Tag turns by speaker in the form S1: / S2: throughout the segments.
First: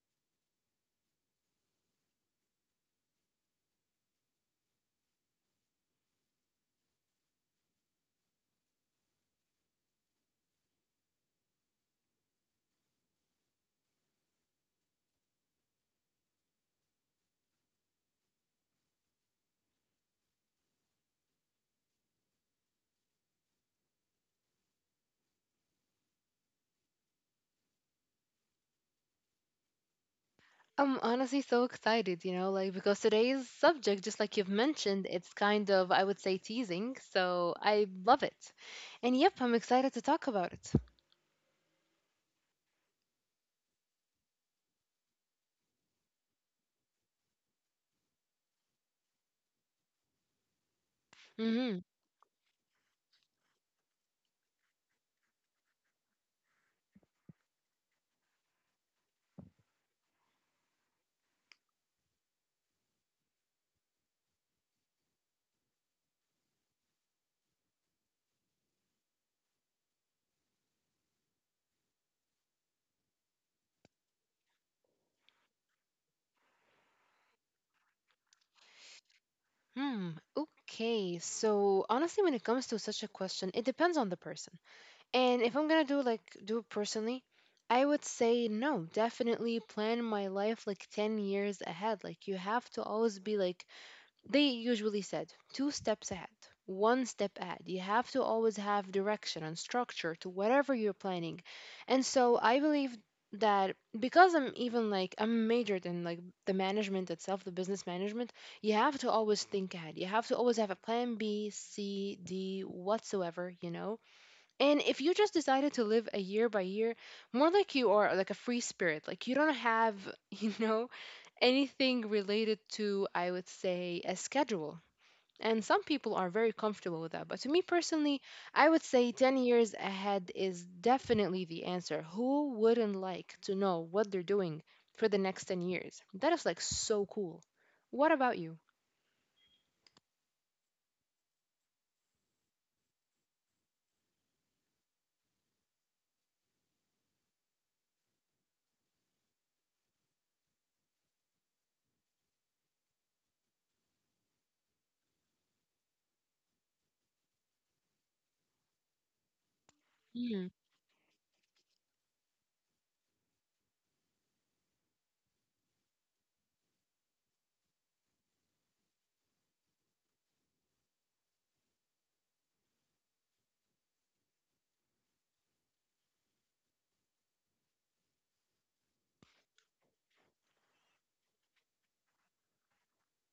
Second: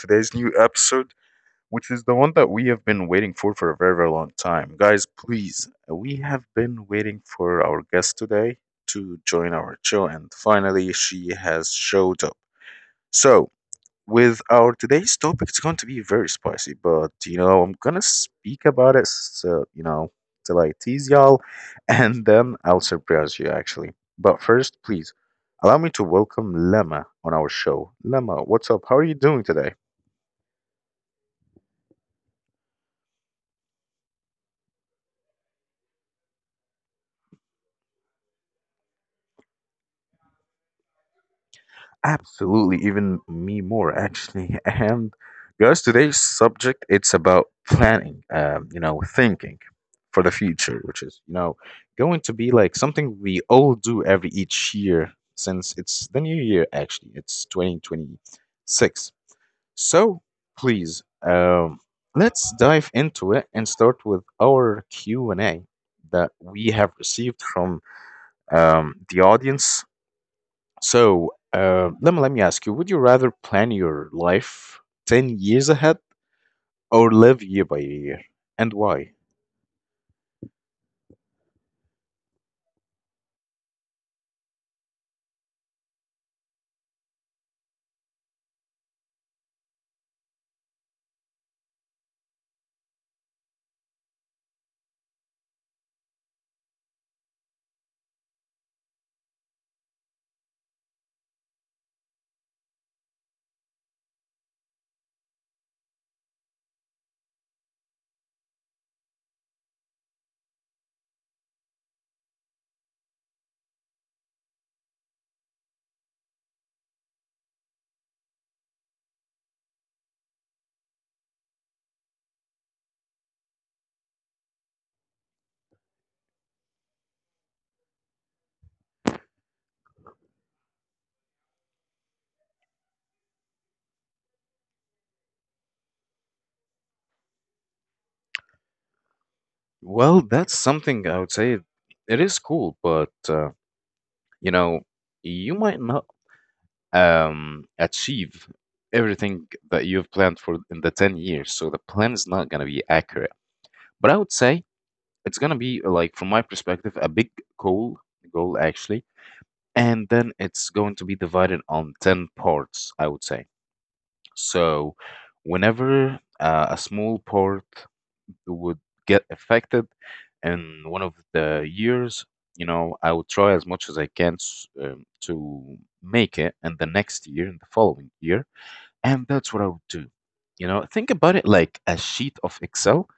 S1: today's new episode, which is the one that we have been waiting for a very, very long time. Guys, please, we have been waiting for our guest today to join our show, and finally, she has showed up. So, with our today's topic. It's going to be very spicy, but you know, I'm gonna speak about it, so you know, till I tease y'all, and then I'll surprise you actually. But first, please allow me to welcome Lemma on our show. Lemma, what's up? How are you doing today?
S2: I'm honestly so excited, like because today's subject, just like you've mentioned, it's kind of, I would say, teasing. So I love it. And yep, I'm excited to talk about it.
S1: Absolutely, even me more actually. And guys, today's subject it's about planning, you know, thinking for the future, which is you know
S2: Mm-hmm.
S1: going to be like something we all do every each year since it's the new year. Actually, it's 2026. So please, let's dive into it and start with our Q and A that we have received from the audience. So, let me ask you: would you rather plan your life 10 years ahead or live year by year, and why?
S2: Hmm. Okay. So honestly, when it comes to such a question, it depends on the person. And if I'm gonna do like do it personally, I would say no, definitely plan my life like 10 years ahead. Like you have to always be like, they usually said two steps ahead, one step ahead. You have to always have direction and structure to whatever you're planning. And so I believe that because I'm, even like, I'm majored in like the management itself, the business management, you have to always think ahead. You have to always have a plan B, C, D, whatsoever, you know? And if you just decided to live a year by year, more like you are like a free spirit, like you don't have, you know, anything related to, I would say, a schedule, and some people are very comfortable with that, but to me personally, I would say 10 years ahead is definitely the answer. Who wouldn't like to know what they're doing for the next 10 years? That is like so cool. What about you?
S1: Well, that's something I would say it is cool, but you know, you might not achieve everything that you've planned for in the 10 years. So the plan is not going to be accurate. But I would say it's going to be, like, from my perspective, a big goal, goal actually. And then
S2: Mm,
S1: it's going to be divided on 10 parts, I would say. So whenever a small part would get affected in one of the years, you know, I would try as much as I can to make it in the next year, in the following year, and that's what I would do. You know, think about it like a sheet of Excel,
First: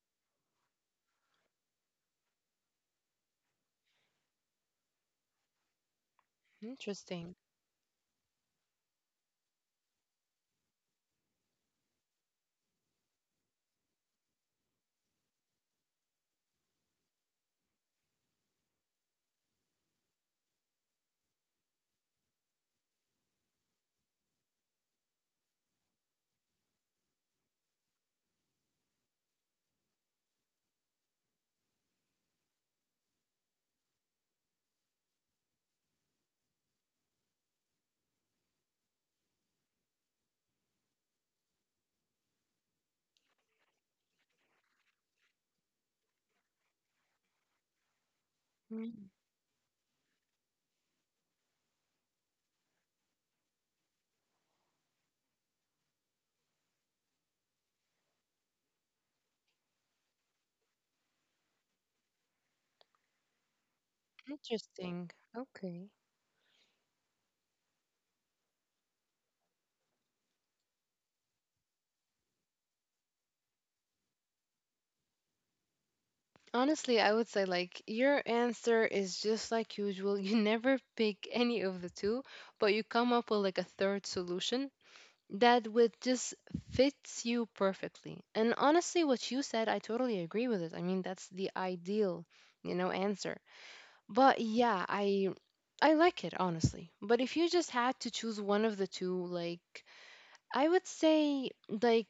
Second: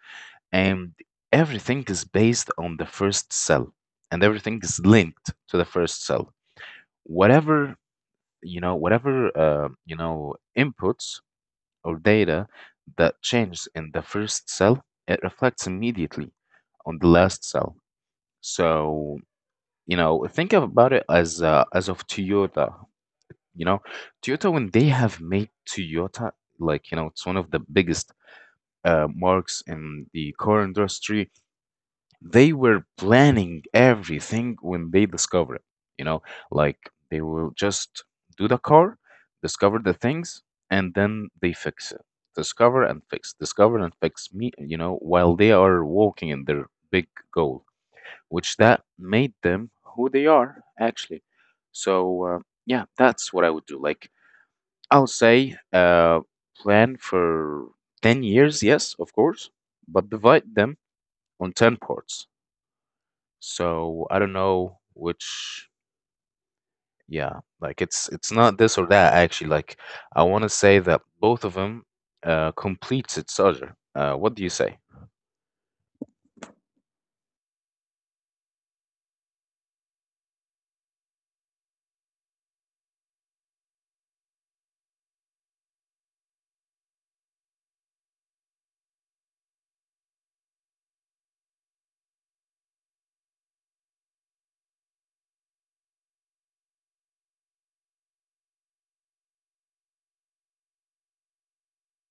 S1: and everything is based on the first cell, and everything is linked to the first cell.
S2: interesting.
S1: Whatever, you know, inputs or data that changes in the first cell, it reflects immediately on the last cell. So, you know, think about it as of Toyota. You know, Toyota when they have made Toyota, like, you know, it's one of the biggest marks in the car industry, they were planning everything when they discover it. You know, like they will just do the car, discover the things, and then they fix it. Discover and fix me, you know, while they are walking in their big goal, which that
S2: Mm,
S1: made them who they are actually. So, yeah, that's what I would do. Like, I would say plan for 10 years, yes, of course, but divide them on 10 parts. So I don't know
S2: interesting.
S1: which,
S2: Okay.
S1: yeah, like it's not this or that actually. Like I want to say that both of them completes its other. What do you say?
S2: Honestly, I would say like your answer is just like usual. You never pick any of the two, but you come up with like a third solution that with just fits you perfectly. And honestly, what you said, I totally agree with it. I mean, that's the ideal, answer. But yeah, I like it honestly. But if you just had to choose one of the two, like I would say like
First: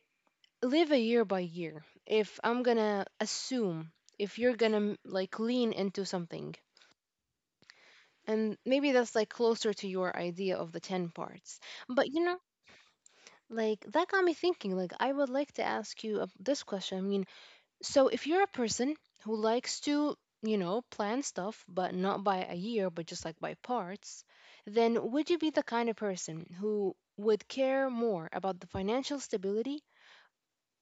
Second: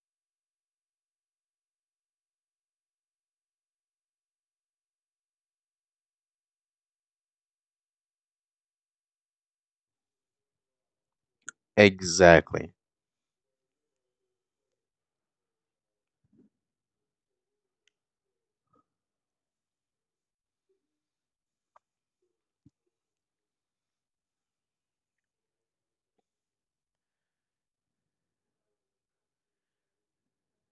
S2: live a year by year. If I'm gonna assume if you're gonna like lean into something. And maybe that's like closer to your idea of the 10 parts. But
S1: Exactly.
S2: like that got me thinking. Like I would like to ask you this question. I mean, so if you're a person who likes to, plan stuff, but not by a year, but just like by parts, then would you be the kind of person who would care more about the financial stability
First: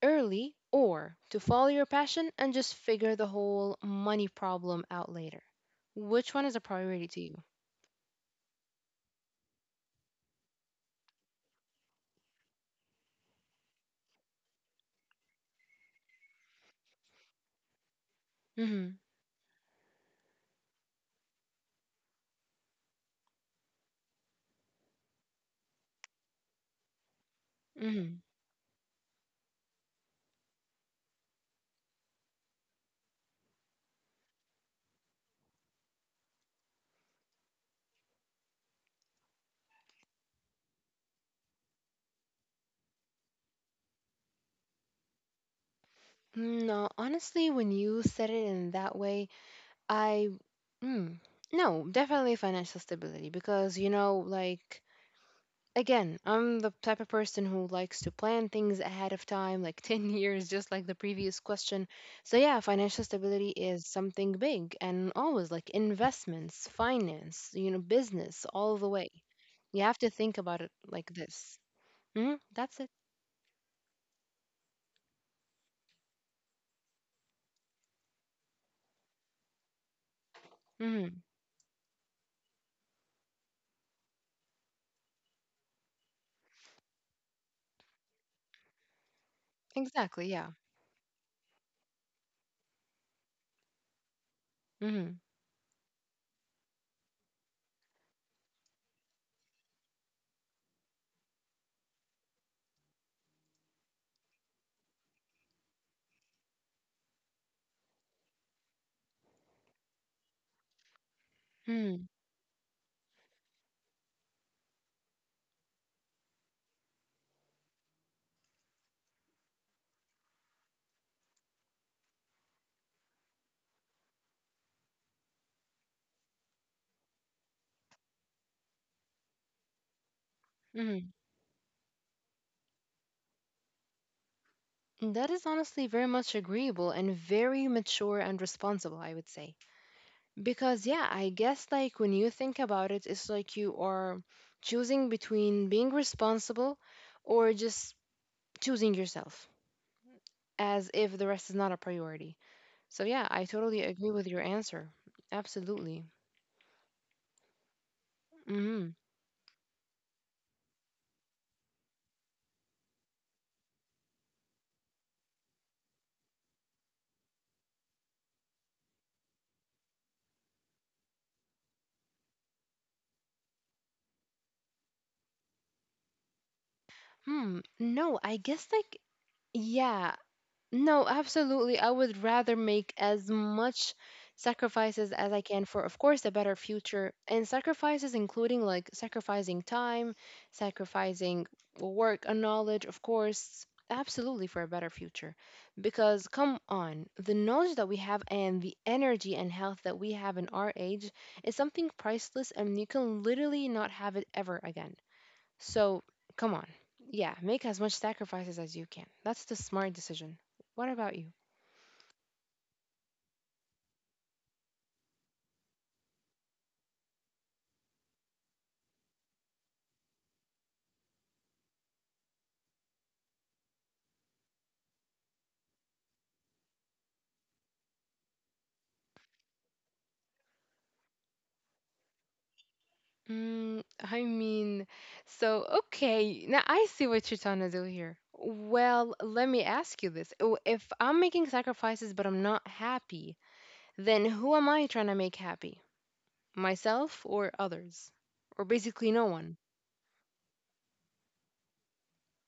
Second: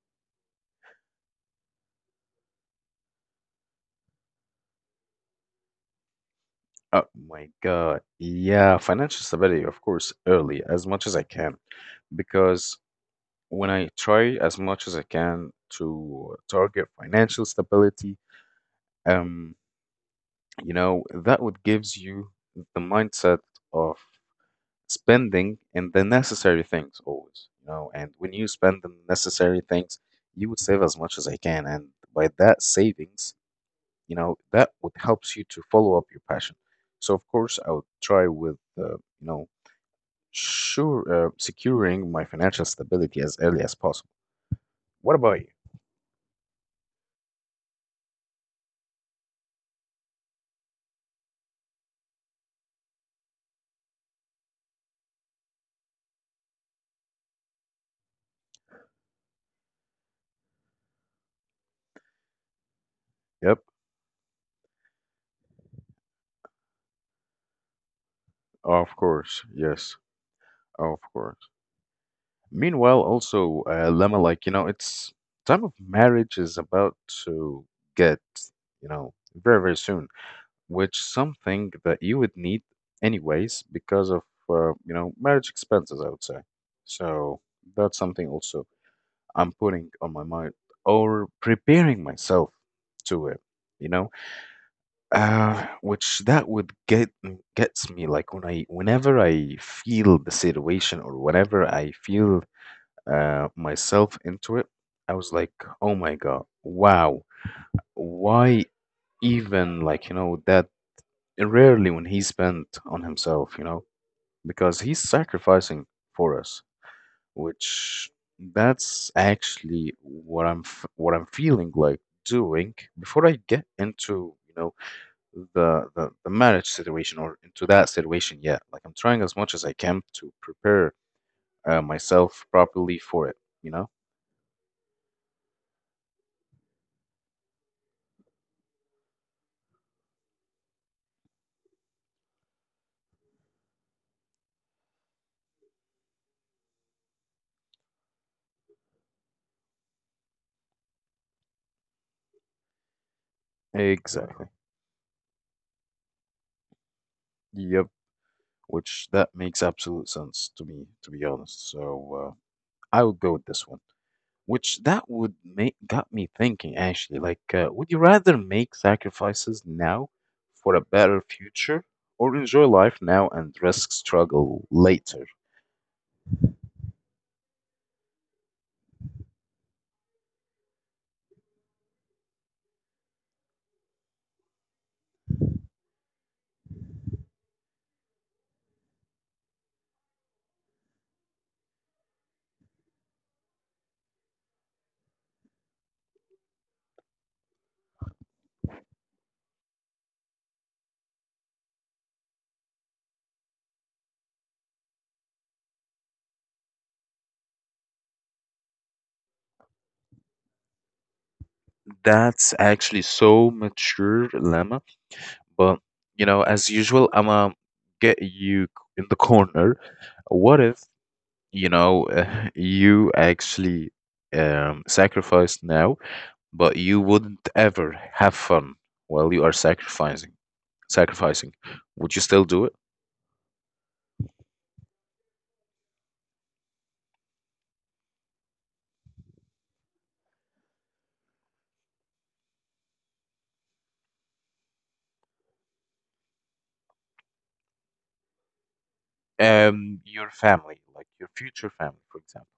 S2: early or to follow your passion and just figure the whole money problem out later? Which one is a priority
S1: Oh
S2: to you?
S1: my God. Yeah, financial stability, of course, early as much as I can. Because when I try as much as I can to target financial stability,
S2: Mm-hmm.
S1: um, you know, that would gives you the mindset of spending and the necessary things always, you know, and
S2: Mm-hmm.
S1: when you spend the necessary things, you would save as much as I can, and by that savings, you know, that would helps you to follow up your passion. So of course, I would try with, sure, securing my financial stability as early as possible. What about you?
S2: No, honestly, when you said it in that way, I mm, no, definitely financial stability, because like again, I'm the type of person who likes to plan things ahead of time, like 10 years just like the previous question. So yeah, financial stability
S1: Yep.
S2: is something big, and always like investments, finance, business all the
S1: Of
S2: way.
S1: course,
S2: You have
S1: yes,
S2: to think about it
S1: of
S2: like
S1: course.
S2: this. Hmm. That's it.
S1: Meanwhile, also, Lemma, like, you know, it's time of marriage is about to get, you know, very, very soon, which
S2: Hmm.
S1: something that you would need anyways because of, you know, marriage expenses, I would say. So that's something also I'm putting on my
S2: Exactly,
S1: mind
S2: yeah.
S1: or preparing myself to it, you know?
S2: Hmm.
S1: Which that would get gets me like when I whenever I feel the situation or whenever I feel myself into it, I was like, oh my God, wow, why even like you know that
S2: Hmm.
S1: rarely when he spent on himself, you know, because he's sacrificing for us, which that's actually what what I'm feeling like doing before I get into you know the marriage situation or into that situation yet. Like I'm trying as much as I can to prepare
S2: Hmm.
S1: myself properly for it, you know?
S2: That is honestly very much agreeable and very mature and responsible, I would say. Because, yeah, I guess like when you think about it, it's like you are choosing between being responsible or just choosing yourself as if the rest is not a priority. So, yeah, I totally agree with your
S1: Exactly.
S2: answer. Absolutely.
S1: Yep.
S2: Hmm.
S1: Which that makes absolute sense to me, to be honest. So I would go with this one, which that would make got me thinking actually. Like, would you rather make sacrifices now for a better future, or enjoy life now and risk struggle later?
S2: Hmm. No, I guess like, yeah, no, absolutely. I would rather make as much sacrifices as I can for, of course, a better future. And sacrifices, including like sacrificing time, sacrificing work and knowledge, of course, absolutely for a better future. Because come on, the knowledge that we have and the energy and health that we have in our age is something priceless, and you can literally not have it ever again. So come on. Yeah, make as much sacrifices as you can. That's the smart decision. What about you?
S1: That's actually so mature, Lemma. But you know, as usual, I'ma get you c- in the corner. What if you know you actually sacrifice now, but you wouldn't ever have fun while you are sacrificing? Sacrificing, would you still do it?
S2: I mean, so okay, now I see what you're trying to do here. Well, let me ask you this. Oh, if I'm making sacrifices but I'm not happy, then who am I trying to make happy? Myself or others? Or basically no one?
S1: Your family, like your future family, for example.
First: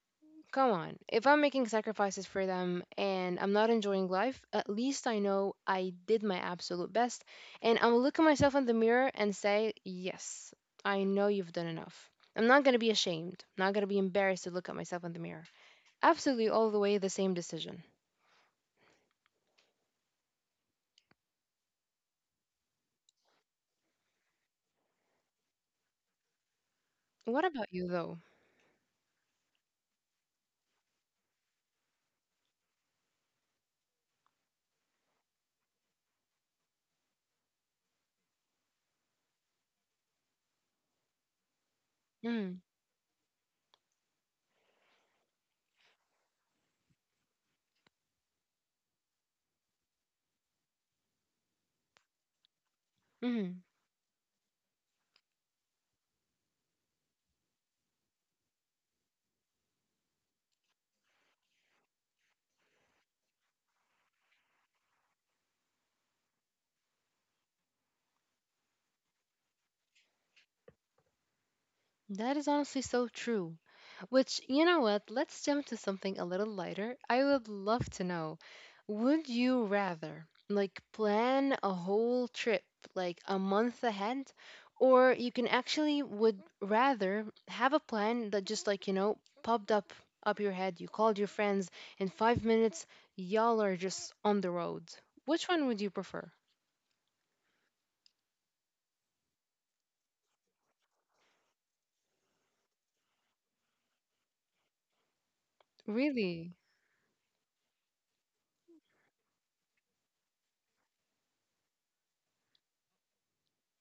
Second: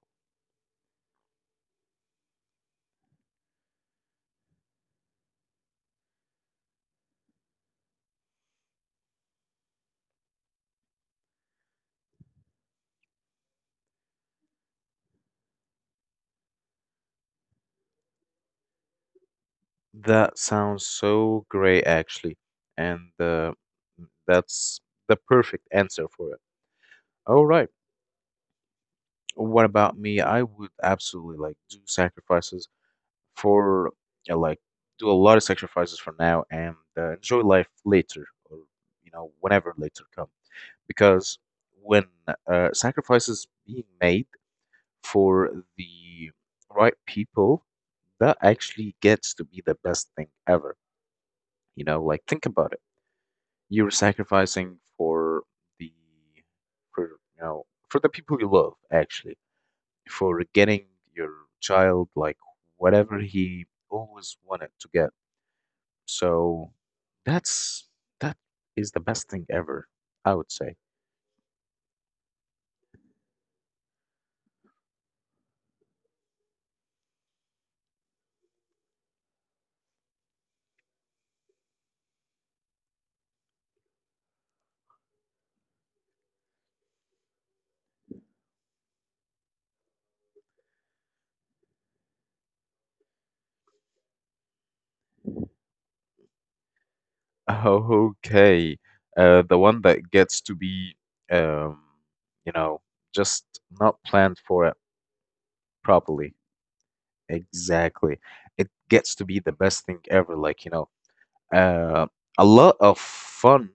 S2: Come on. If I'm making sacrifices for them and I'm not enjoying life, at least I know I did my absolute best. And I'll look at myself in the mirror and say, yes, I know you've done enough. I'm not going to be ashamed. I'm not going to be embarrassed to look at myself in the mirror. Absolutely all the way the same decision.
S1: That sounds so great, actually. And that's the perfect answer for it. All
S2: What
S1: right.
S2: about you, though?
S1: What about me? I would absolutely like do sacrifices for, uh, like, do a lot of sacrifices for now and enjoy life later or, you know, whenever later come. Because when
S2: Mm-hmm.
S1: sacrifices being made, for the right people, that actually gets to be the best thing ever. You know, like think about it.
S2: Mm-hmm.
S1: You're sacrificing for the for you know for the people you love actually, for getting your child like whatever he always wanted to get. So that's that is the best thing ever, I would say.
S2: That is honestly so true. Which, you know what, let's jump to something a little lighter. I would love to know, would you rather like plan a whole trip like a month ahead, or you can actually would rather have a plan that just like, popped up your head, you called your friends in 5 minutes, y'all are just on the road. Which one would you prefer?
S1: Okay. The one that gets to be, um, you know, just not planned for it properly.
S2: Really?
S1: Exactly. It gets to be the best thing ever. Like, you know, uh, a lot of fun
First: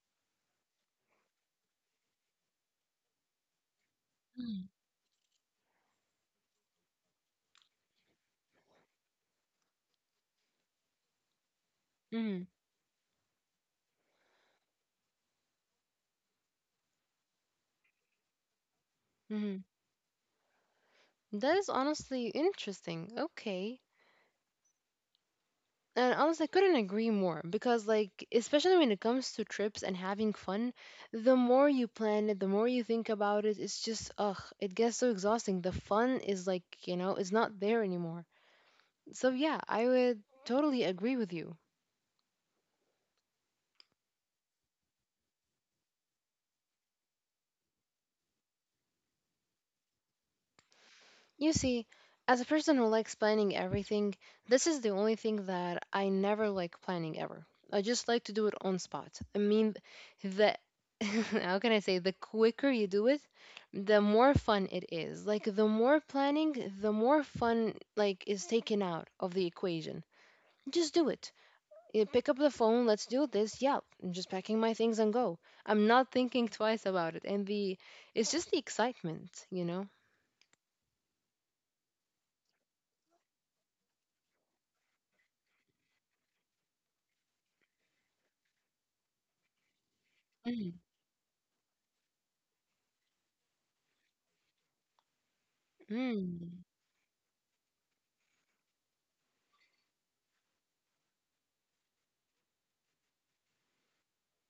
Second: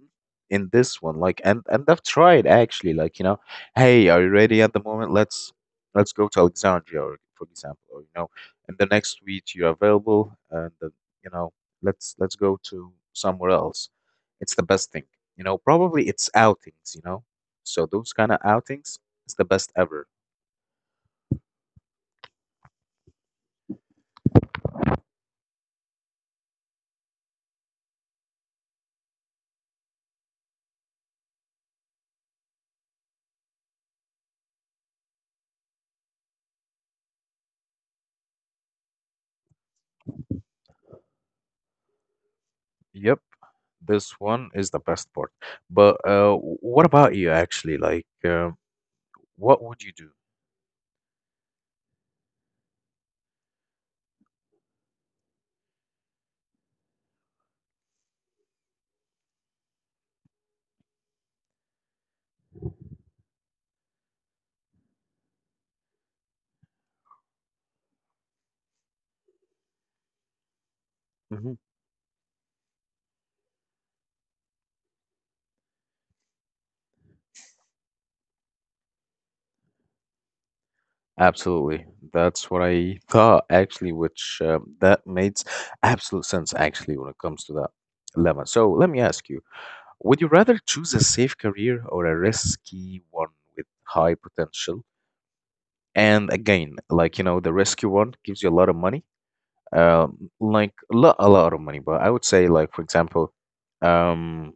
S1: in this one. Like and I've tried actually, like you know, hey are you ready at the moment? Let's go to Alexandria, or, for example, or you know, in the next week you're available and, you know, let's
S2: Mm-hmm.
S1: go to somewhere else. It's the best thing, you know, probably it's outings, you know, so those kind of outings is the
S2: Mm-hmm.
S1: best ever.
S2: That is honestly interesting. Okay. And honestly, I couldn't agree more because, like, especially when it comes to trips and having fun, the more you plan it, the more you think about it, it's just, ugh, it gets so exhausting. The fun is like, it's not there anymore. So, yeah, I would totally agree with you.
S1: Yep, this one is the best part. But what about you actually? Like what would you
S2: You see, as a person who likes planning everything, this is the only thing that I never like planning ever. I just like to do it on spot. I mean, the how can I say, the quicker you do it, the more fun it is. Like the more planning, the more fun like is taken out of the equation. Just do it.
S1: do?
S2: You pick up the phone, let's do this. Yeah, I'm just packing my things and go. I'm not thinking twice about it. And the it's just the excitement, you know?
S1: Absolutely. That's what I thought actually, which that makes absolute sense actually when it comes to that dilemma. So let me ask you, would you rather
S2: Mm.
S1: choose a safe career or a risky one with high potential? And
S2: Mm.
S1: again, like you know, the risky one gives you a lot of money, like a lot of money. But I would say, like for example, um,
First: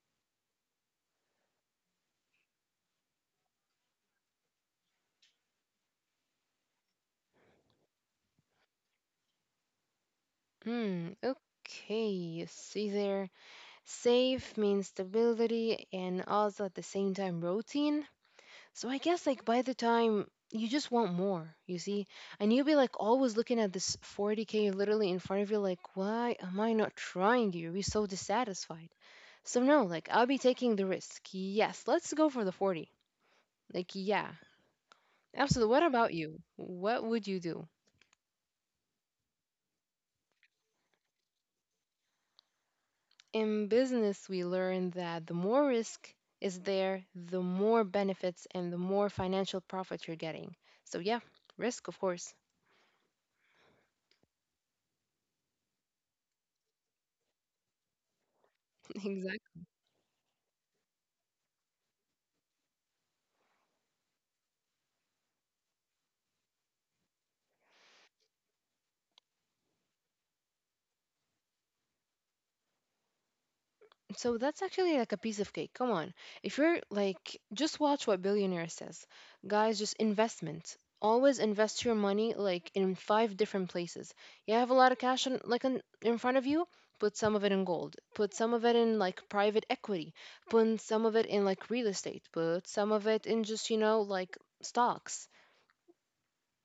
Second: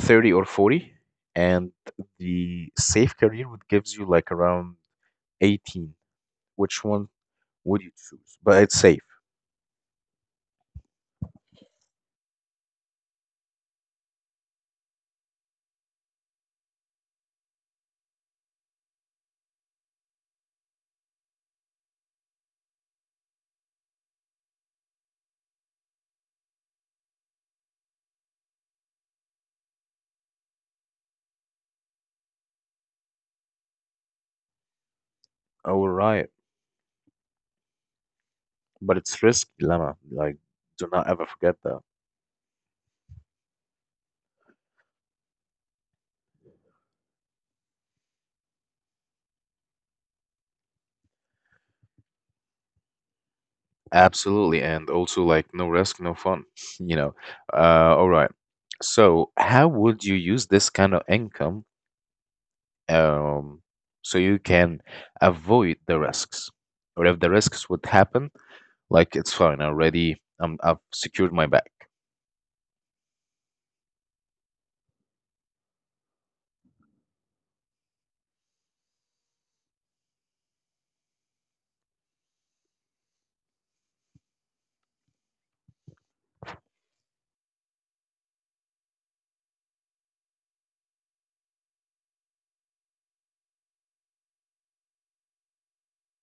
S1: 30 or 40, and the safe career would gives you like around 18. Which one would you choose? But it's safe.
S2: Hmm, okay. See there. Safe means stability and also at the same time routine. So I guess like by the time you just want more, you see? And you'll be like always looking at this 40K literally in front of you, like, why am I not trying? You'll be so dissatisfied. So no, like I'll be taking the risk. Yes, let's go for the 40. Like, yeah, absolutely. What
S1: All
S2: about
S1: right.
S2: you? What would you do?
S1: But it's risk dilemma. Like, do not ever forget that.
S2: In business, we learn that the more risk is there, the more benefits and the more financial profit you're getting. So, yeah, risk, of course.
S1: Absolutely. And also, like, no risk, no fun, you know. All right.
S2: Exactly.
S1: So, how would you use this kind of income um, so you can avoid the risks? Or if the risks would happen, like, it's fine already. I've secured my bag.
S2: So that's actually like a piece of cake. Come on. If you're like, just watch what Billionaire says. Guys, just investment. Always invest your money like in five different places. You have a lot of cash on, like in front of you, put some of it in gold. Put some of it in like private equity. Put some of it in like real estate. Put some of it in just, like stocks.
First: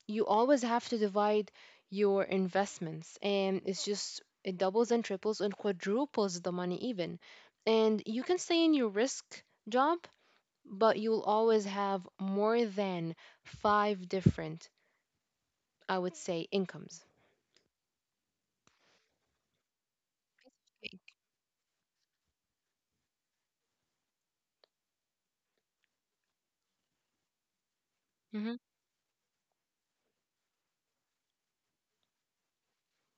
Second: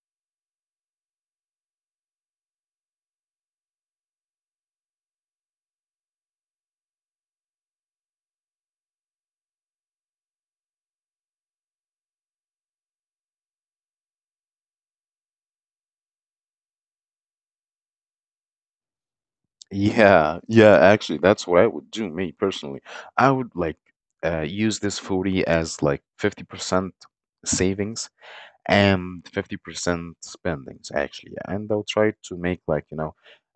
S2: You always have to divide your investments, and it's just it doubles and triples and quadruples the money even, and you can stay in your risk job, but you'll always have more than five different, I would say, incomes.
S1: Yeah, yeah, actually, that's what I would do, me personally. I would like use this 40 as like 50% savings
S2: Hmm.
S1: and 50% spendings, actually. And I'll try to make like, you know,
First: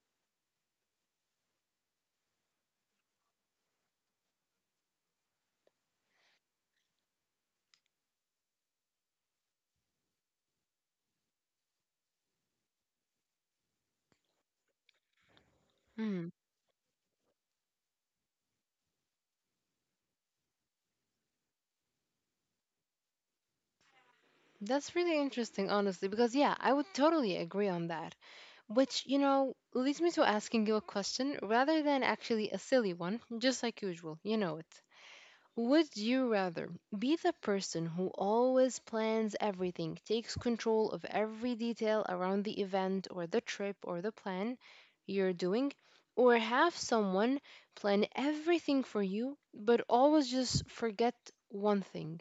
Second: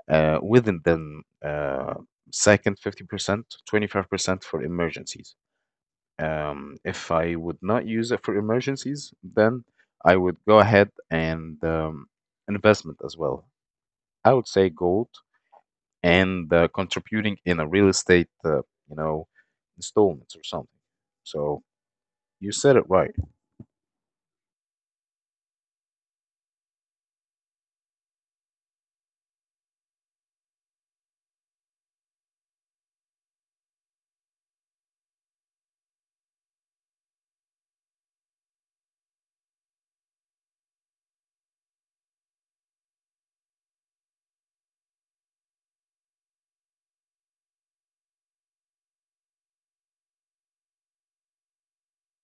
S1: within then second 50%, 25% for emergencies. If I would not use it for emergencies, then I would go ahead and investment as well. I would say gold
S2: Hmm.
S1: and contributing in a real estate, you know, installments or something. So you said it right.
S2: That's really interesting, honestly, because yeah, I would totally agree on that. Which, leads me to asking you a question rather than actually a silly one, just like usual. You know it. Would you rather be the person who always plans everything, takes control of every detail around the event or the trip or the plan you're doing, or have someone plan everything for you but always just forget one thing?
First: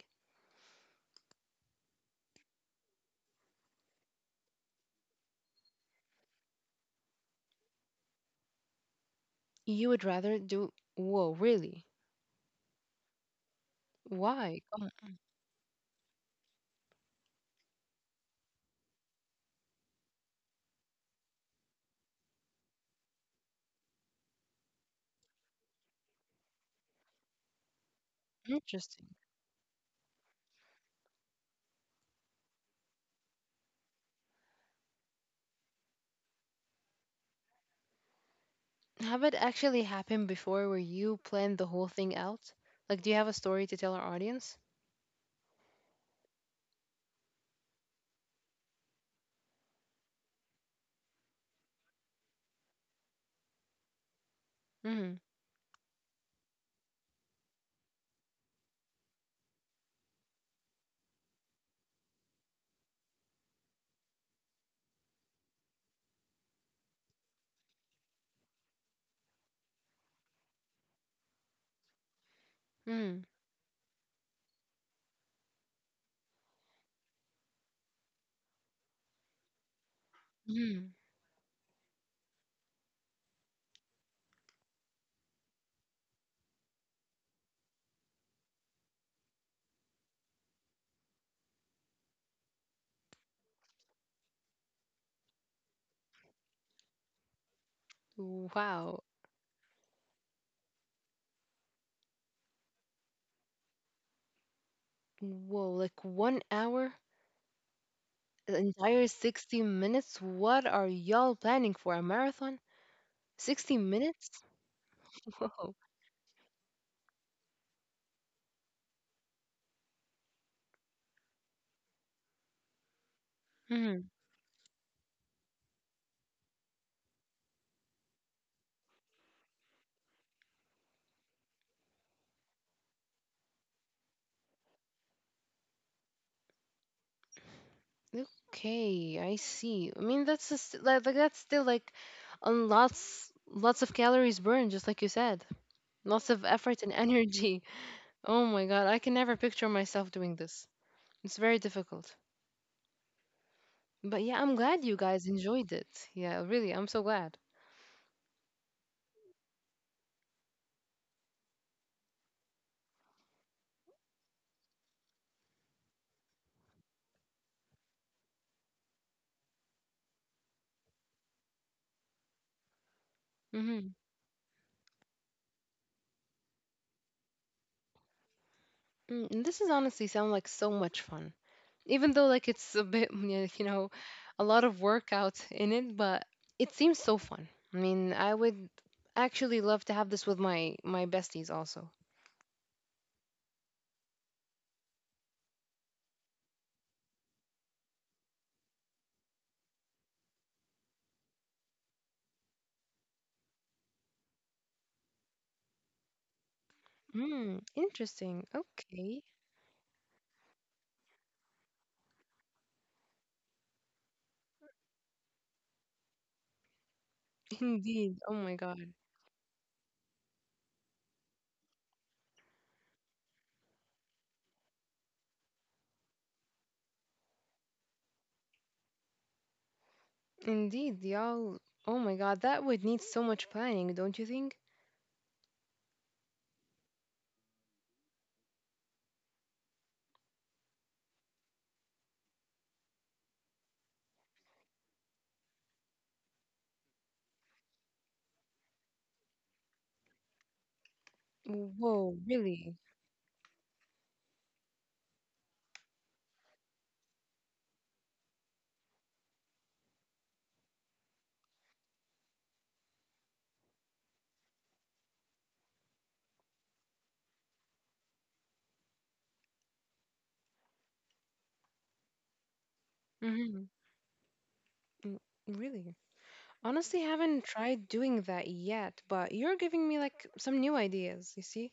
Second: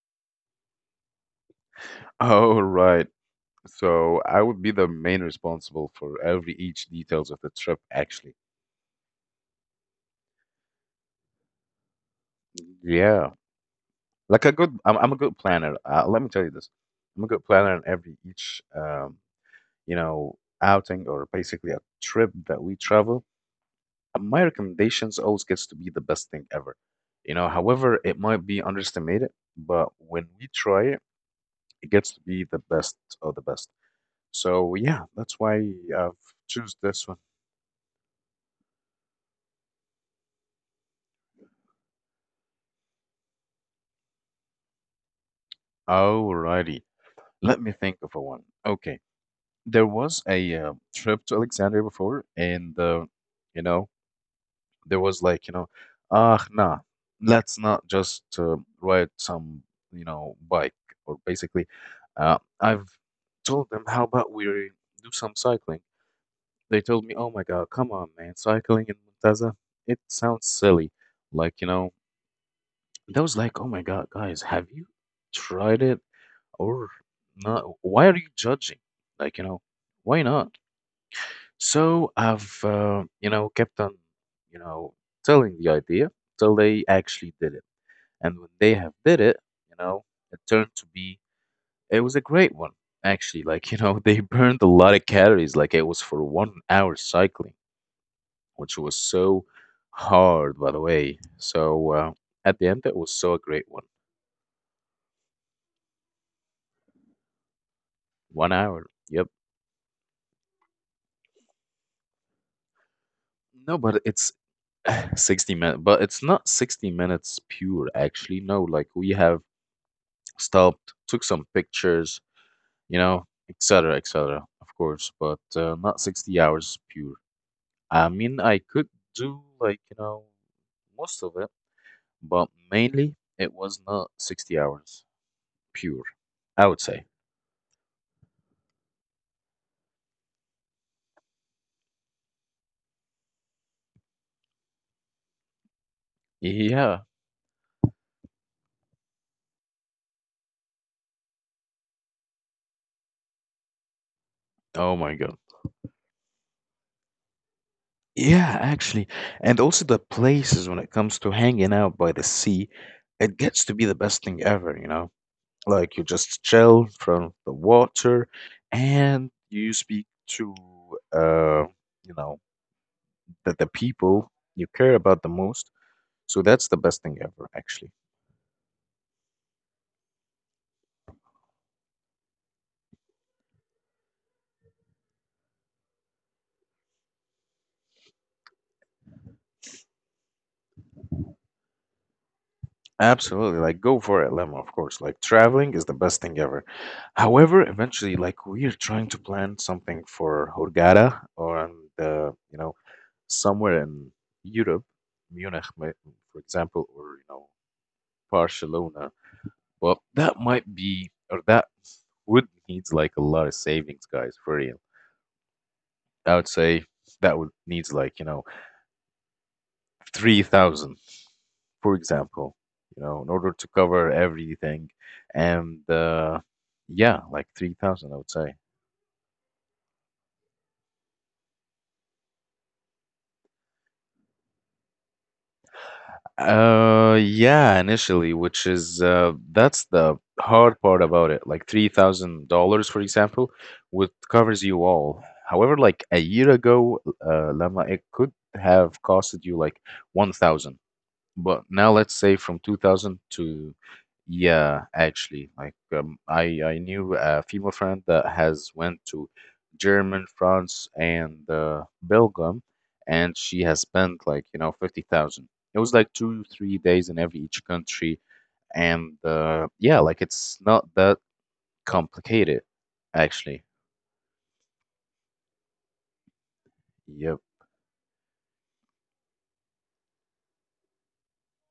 S1: Oh, right. So I would be the main responsible for every each details of the trip, actually.
S2: You would rather do, whoa, really?
S1: Yeah, like a
S2: Why?
S1: good.
S2: Come on.
S1: I'm a good planner. Let me tell you this. I'm a good planner in every each, you know, outing or basically a trip that we travel. And my recommendations always gets to be the best thing ever. You know, however, it might be
S2: Interesting.
S1: underestimated, but when we try it, it gets to be the best of the best. So yeah, that's why I've choose this one.
S2: Have it actually happened before where you planned the whole thing out? Like, do you have a story to tell our audience?
S1: Alrighty, let me think of a one. Okay, there was a trip to Alexandria before, and you know there
S2: Mm-hmm.
S1: was like, you know, ah, nah, let's not just ride some, you know, bike. Or basically, I've told them, how about we do some cycling? They told me, oh my God, come on, man, cycling in Muntaza, it sounds silly. Like, you know, that was like, oh my God, guys, have you tried it or not? Why are you judging? Like, you know, why not?
S2: Mm-hmm.
S1: So I've, kept on, you know, telling the idea till they actually did it. And when they have did it, you know, it turned to be, it was a great one, actually. Like, they burned a lot of calories. Like it was for 1 hour cycling, which was
S2: Wow.
S1: so hard, by the way. So at the end, it was so a great one.
S2: Whoa, like 1 hour?
S1: One
S2: The
S1: hour.
S2: entire
S1: Yep.
S2: 60 minutes? What are y'all planning for? A marathon? 60
S1: No, but it's
S2: minutes?
S1: 60
S2: Whoa.
S1: minutes, but it's not 60 minutes pure, actually. No, like we have stopped, took some pictures, etc.,
S2: Hmm.
S1: etc. Of course, but not 60 hours pure. I mean, I could do, like, most of it, but mainly it was not 60 hours pure, I would say.
S2: Okay, I see. I mean, that's just, like, that's still like on lots of calories burned, just like you said. Lots of effort and
S1: Yeah.
S2: energy. Oh my God, I can never picture myself doing this. It's very difficult. But yeah, I'm glad you
S1: Oh my
S2: guys
S1: God.
S2: enjoyed it. Yeah, really, I'm so glad.
S1: Yeah, actually. And also the places, when it comes to hanging out by the sea, it gets to be the best thing ever, you know? Like, you just chill from the water and you speak to uh you know the
S2: Mm-hmm.
S1: people you care about the most. So that's the best thing ever, actually.
S2: This is honestly sound like so much fun, even though like it's a bit a lot of workout in it, but it seems so fun. I mean, I would actually love to have this with my besties also.
S1: Absolutely, like, go for it, Lemma. Of course, like, traveling is the best thing ever. However, eventually, like, we're trying to plan something for Hurghada, or on the you know somewhere in Europe. Munich, for example, or
S2: Hmm. Interesting. Okay.
S1: Barcelona. Well, that might be, or that would needs like a lot of savings, guys, for real. I would say that would needs,
S2: Indeed. Oh
S1: like,
S2: my god.
S1: 3,000, for example, in order to cover everything. And yeah, like, 3,000, I would say.
S2: Indeed, y'all. Oh my god, that would need so much planning, don't you think?
S1: Yeah, initially, which is that's the hard part about it. Like, $3,000, for example, would covers you all. However, like a year ago, Lama, it could have costed you like 1,000. But now
S2: Whoa,
S1: let's say from
S2: really?
S1: 2000 to, yeah, actually, like, I knew a female friend that has went to German, France, and Belgium, and she has spent like, 50,000. It was like 2, 3 days in every each country, and yeah, like, it's not that complicated,
S2: Mm-hmm.
S1: actually.
S2: Mm, Really, honestly
S1: Yep,
S2: haven't tried doing that yet, but you're giving me like some new ideas, you see.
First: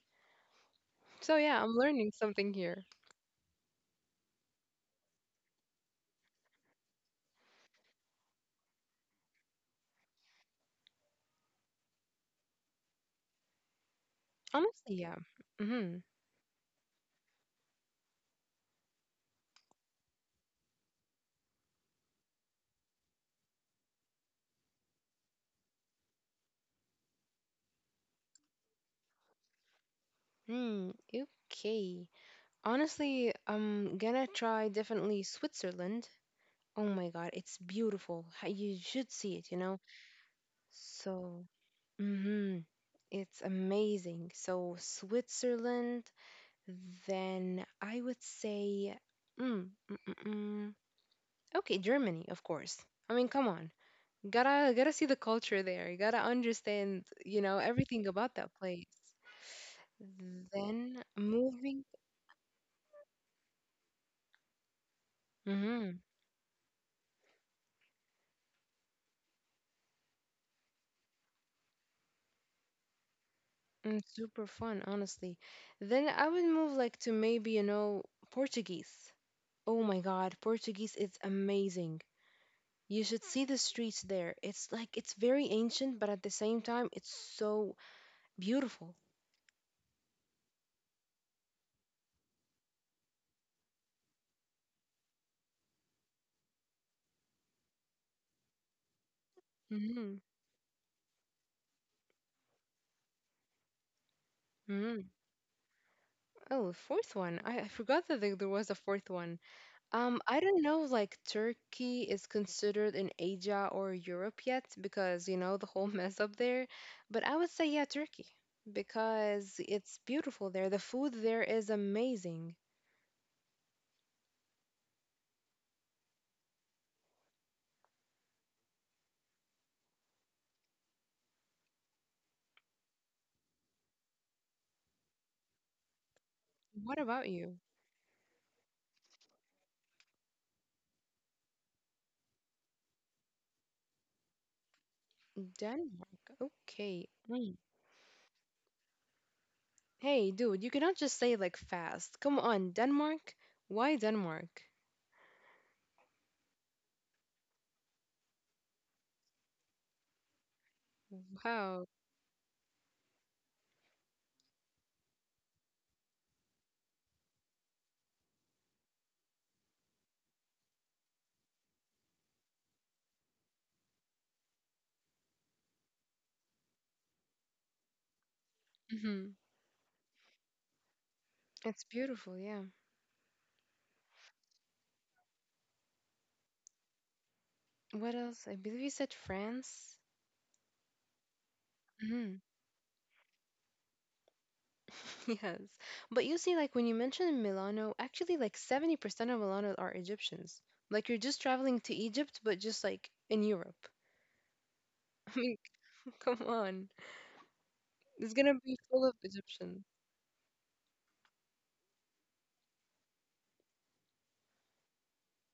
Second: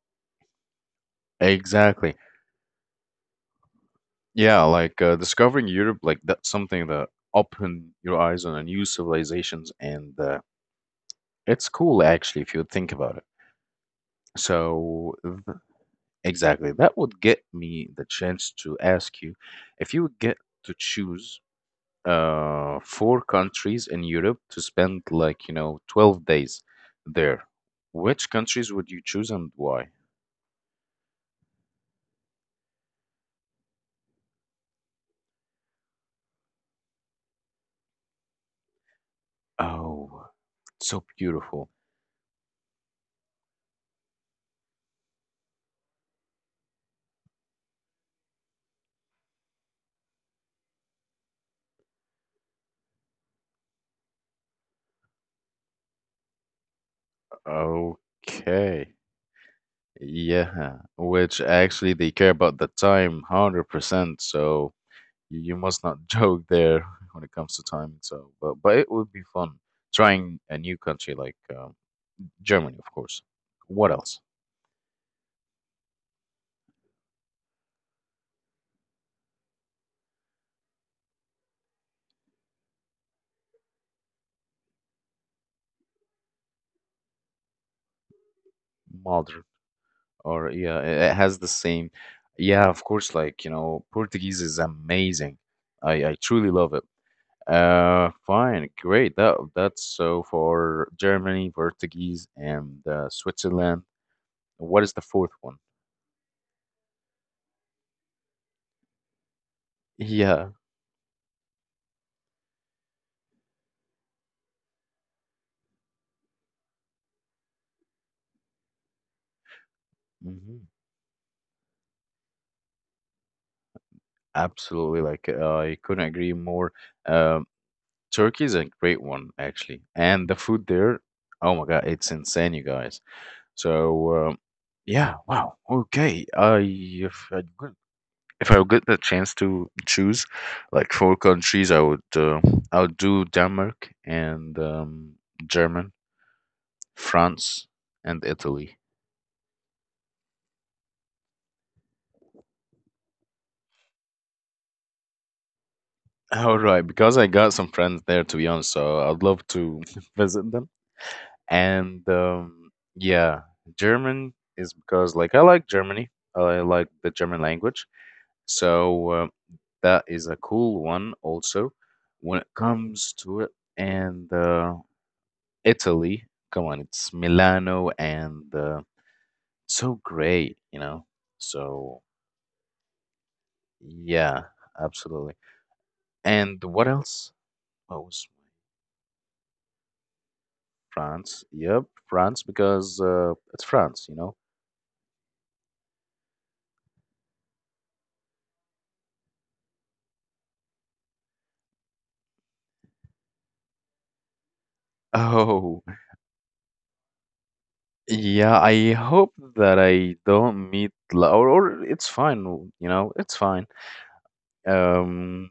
S2: So yeah, I'm learning
S1: exactly.
S2: something here.
S1: Yeah, like, discovering Europe, like, that's something that open your eyes on a new civilizations, and It's cool actually if you think about it.
S2: Honestly,
S1: So
S2: yeah. Mm-hmm.
S1: exactly, that would get me the chance to ask you if you would get to choose four countries in Europe to spend, like, 12 days there. Which countries would you choose and why?
S2: Mm, okay. Honestly, I'm gonna try definitely Switzerland. Oh my God, it's beautiful. You should see it, you know?
S1: Oh, so
S2: So,
S1: beautiful.
S2: mm-hmm. It's amazing. So, Switzerland, then I would say, mm, mm, mm, mm. Okay, Germany, of course. I mean, come on. Gotta see the culture there. You gotta understand, you know, everything about that place.
S1: Okay. Yeah,
S2: Then
S1: which
S2: moving.
S1: actually they care about the time 100%. So you must
S2: Mm-hmm.
S1: not joke there when it comes to timing. So, but it would be fun trying a new country like, Germany, of course. What
S2: Mm,
S1: else?
S2: super fun, honestly. Then I would move like to maybe, you know, Portuguese. Oh my God, Portuguese is amazing. You should see the streets there. It's very ancient, but at the same time, it's so beautiful.
S1: Modern, or yeah, it has the same. Yeah, of course. Like, Portuguese is amazing. I truly love it. Fine, great. That's
S2: Mm-hmm.
S1: so for Germany, Portuguese, and Switzerland. What is
S2: Mm-hmm.
S1: the fourth one?
S2: Oh, fourth one. I forgot that there was a fourth one. I
S1: Yeah.
S2: don't know, like Turkey is considered in Asia or Europe yet because, you know, the whole mess up there. But I would say, yeah, Turkey because it's beautiful there.
S1: Hmm.
S2: The food there is amazing.
S1: Absolutely, like, I couldn't agree more. Um, Turkey is a great one, actually. And the food there, oh my God, it's insane, you guys. So, yeah, wow. Okay. I,
S2: What about
S1: if I
S2: you?
S1: could, if I would get the chance to choose like four countries, I would do Denmark and, German,
S2: Denmark. Okay. Mm.
S1: France, and Italy.
S2: Hey, dude, you cannot just say like fast. Come on, Denmark. Why Denmark?
S1: All right, because I got some friends there, to be honest, so I'd love to visit them.
S2: Wow.
S1: And yeah, German is because, like, I like Germany, I like the German language, so, that is a cool one also when it comes to it. And Italy, come on, it's Milano, and
S2: Hmm.
S1: so great.
S2: It's
S1: So
S2: beautiful, yeah.
S1: yeah, absolutely. And what else? What
S2: What
S1: was
S2: else? I believe you said France.
S1: France? Yep,
S2: Mhm.
S1: France because it's France.
S2: Yes. But you see, like when you mentioned Milano, actually like 70% of Milano are Egyptians. Like you're just traveling to Egypt, but just like in Europe. I mean,
S1: Oh.
S2: come on. It's gonna
S1: Yeah,
S2: be
S1: I
S2: full of
S1: hope that
S2: Egyptians.
S1: I don't meet or it's fine, it's fine. Um,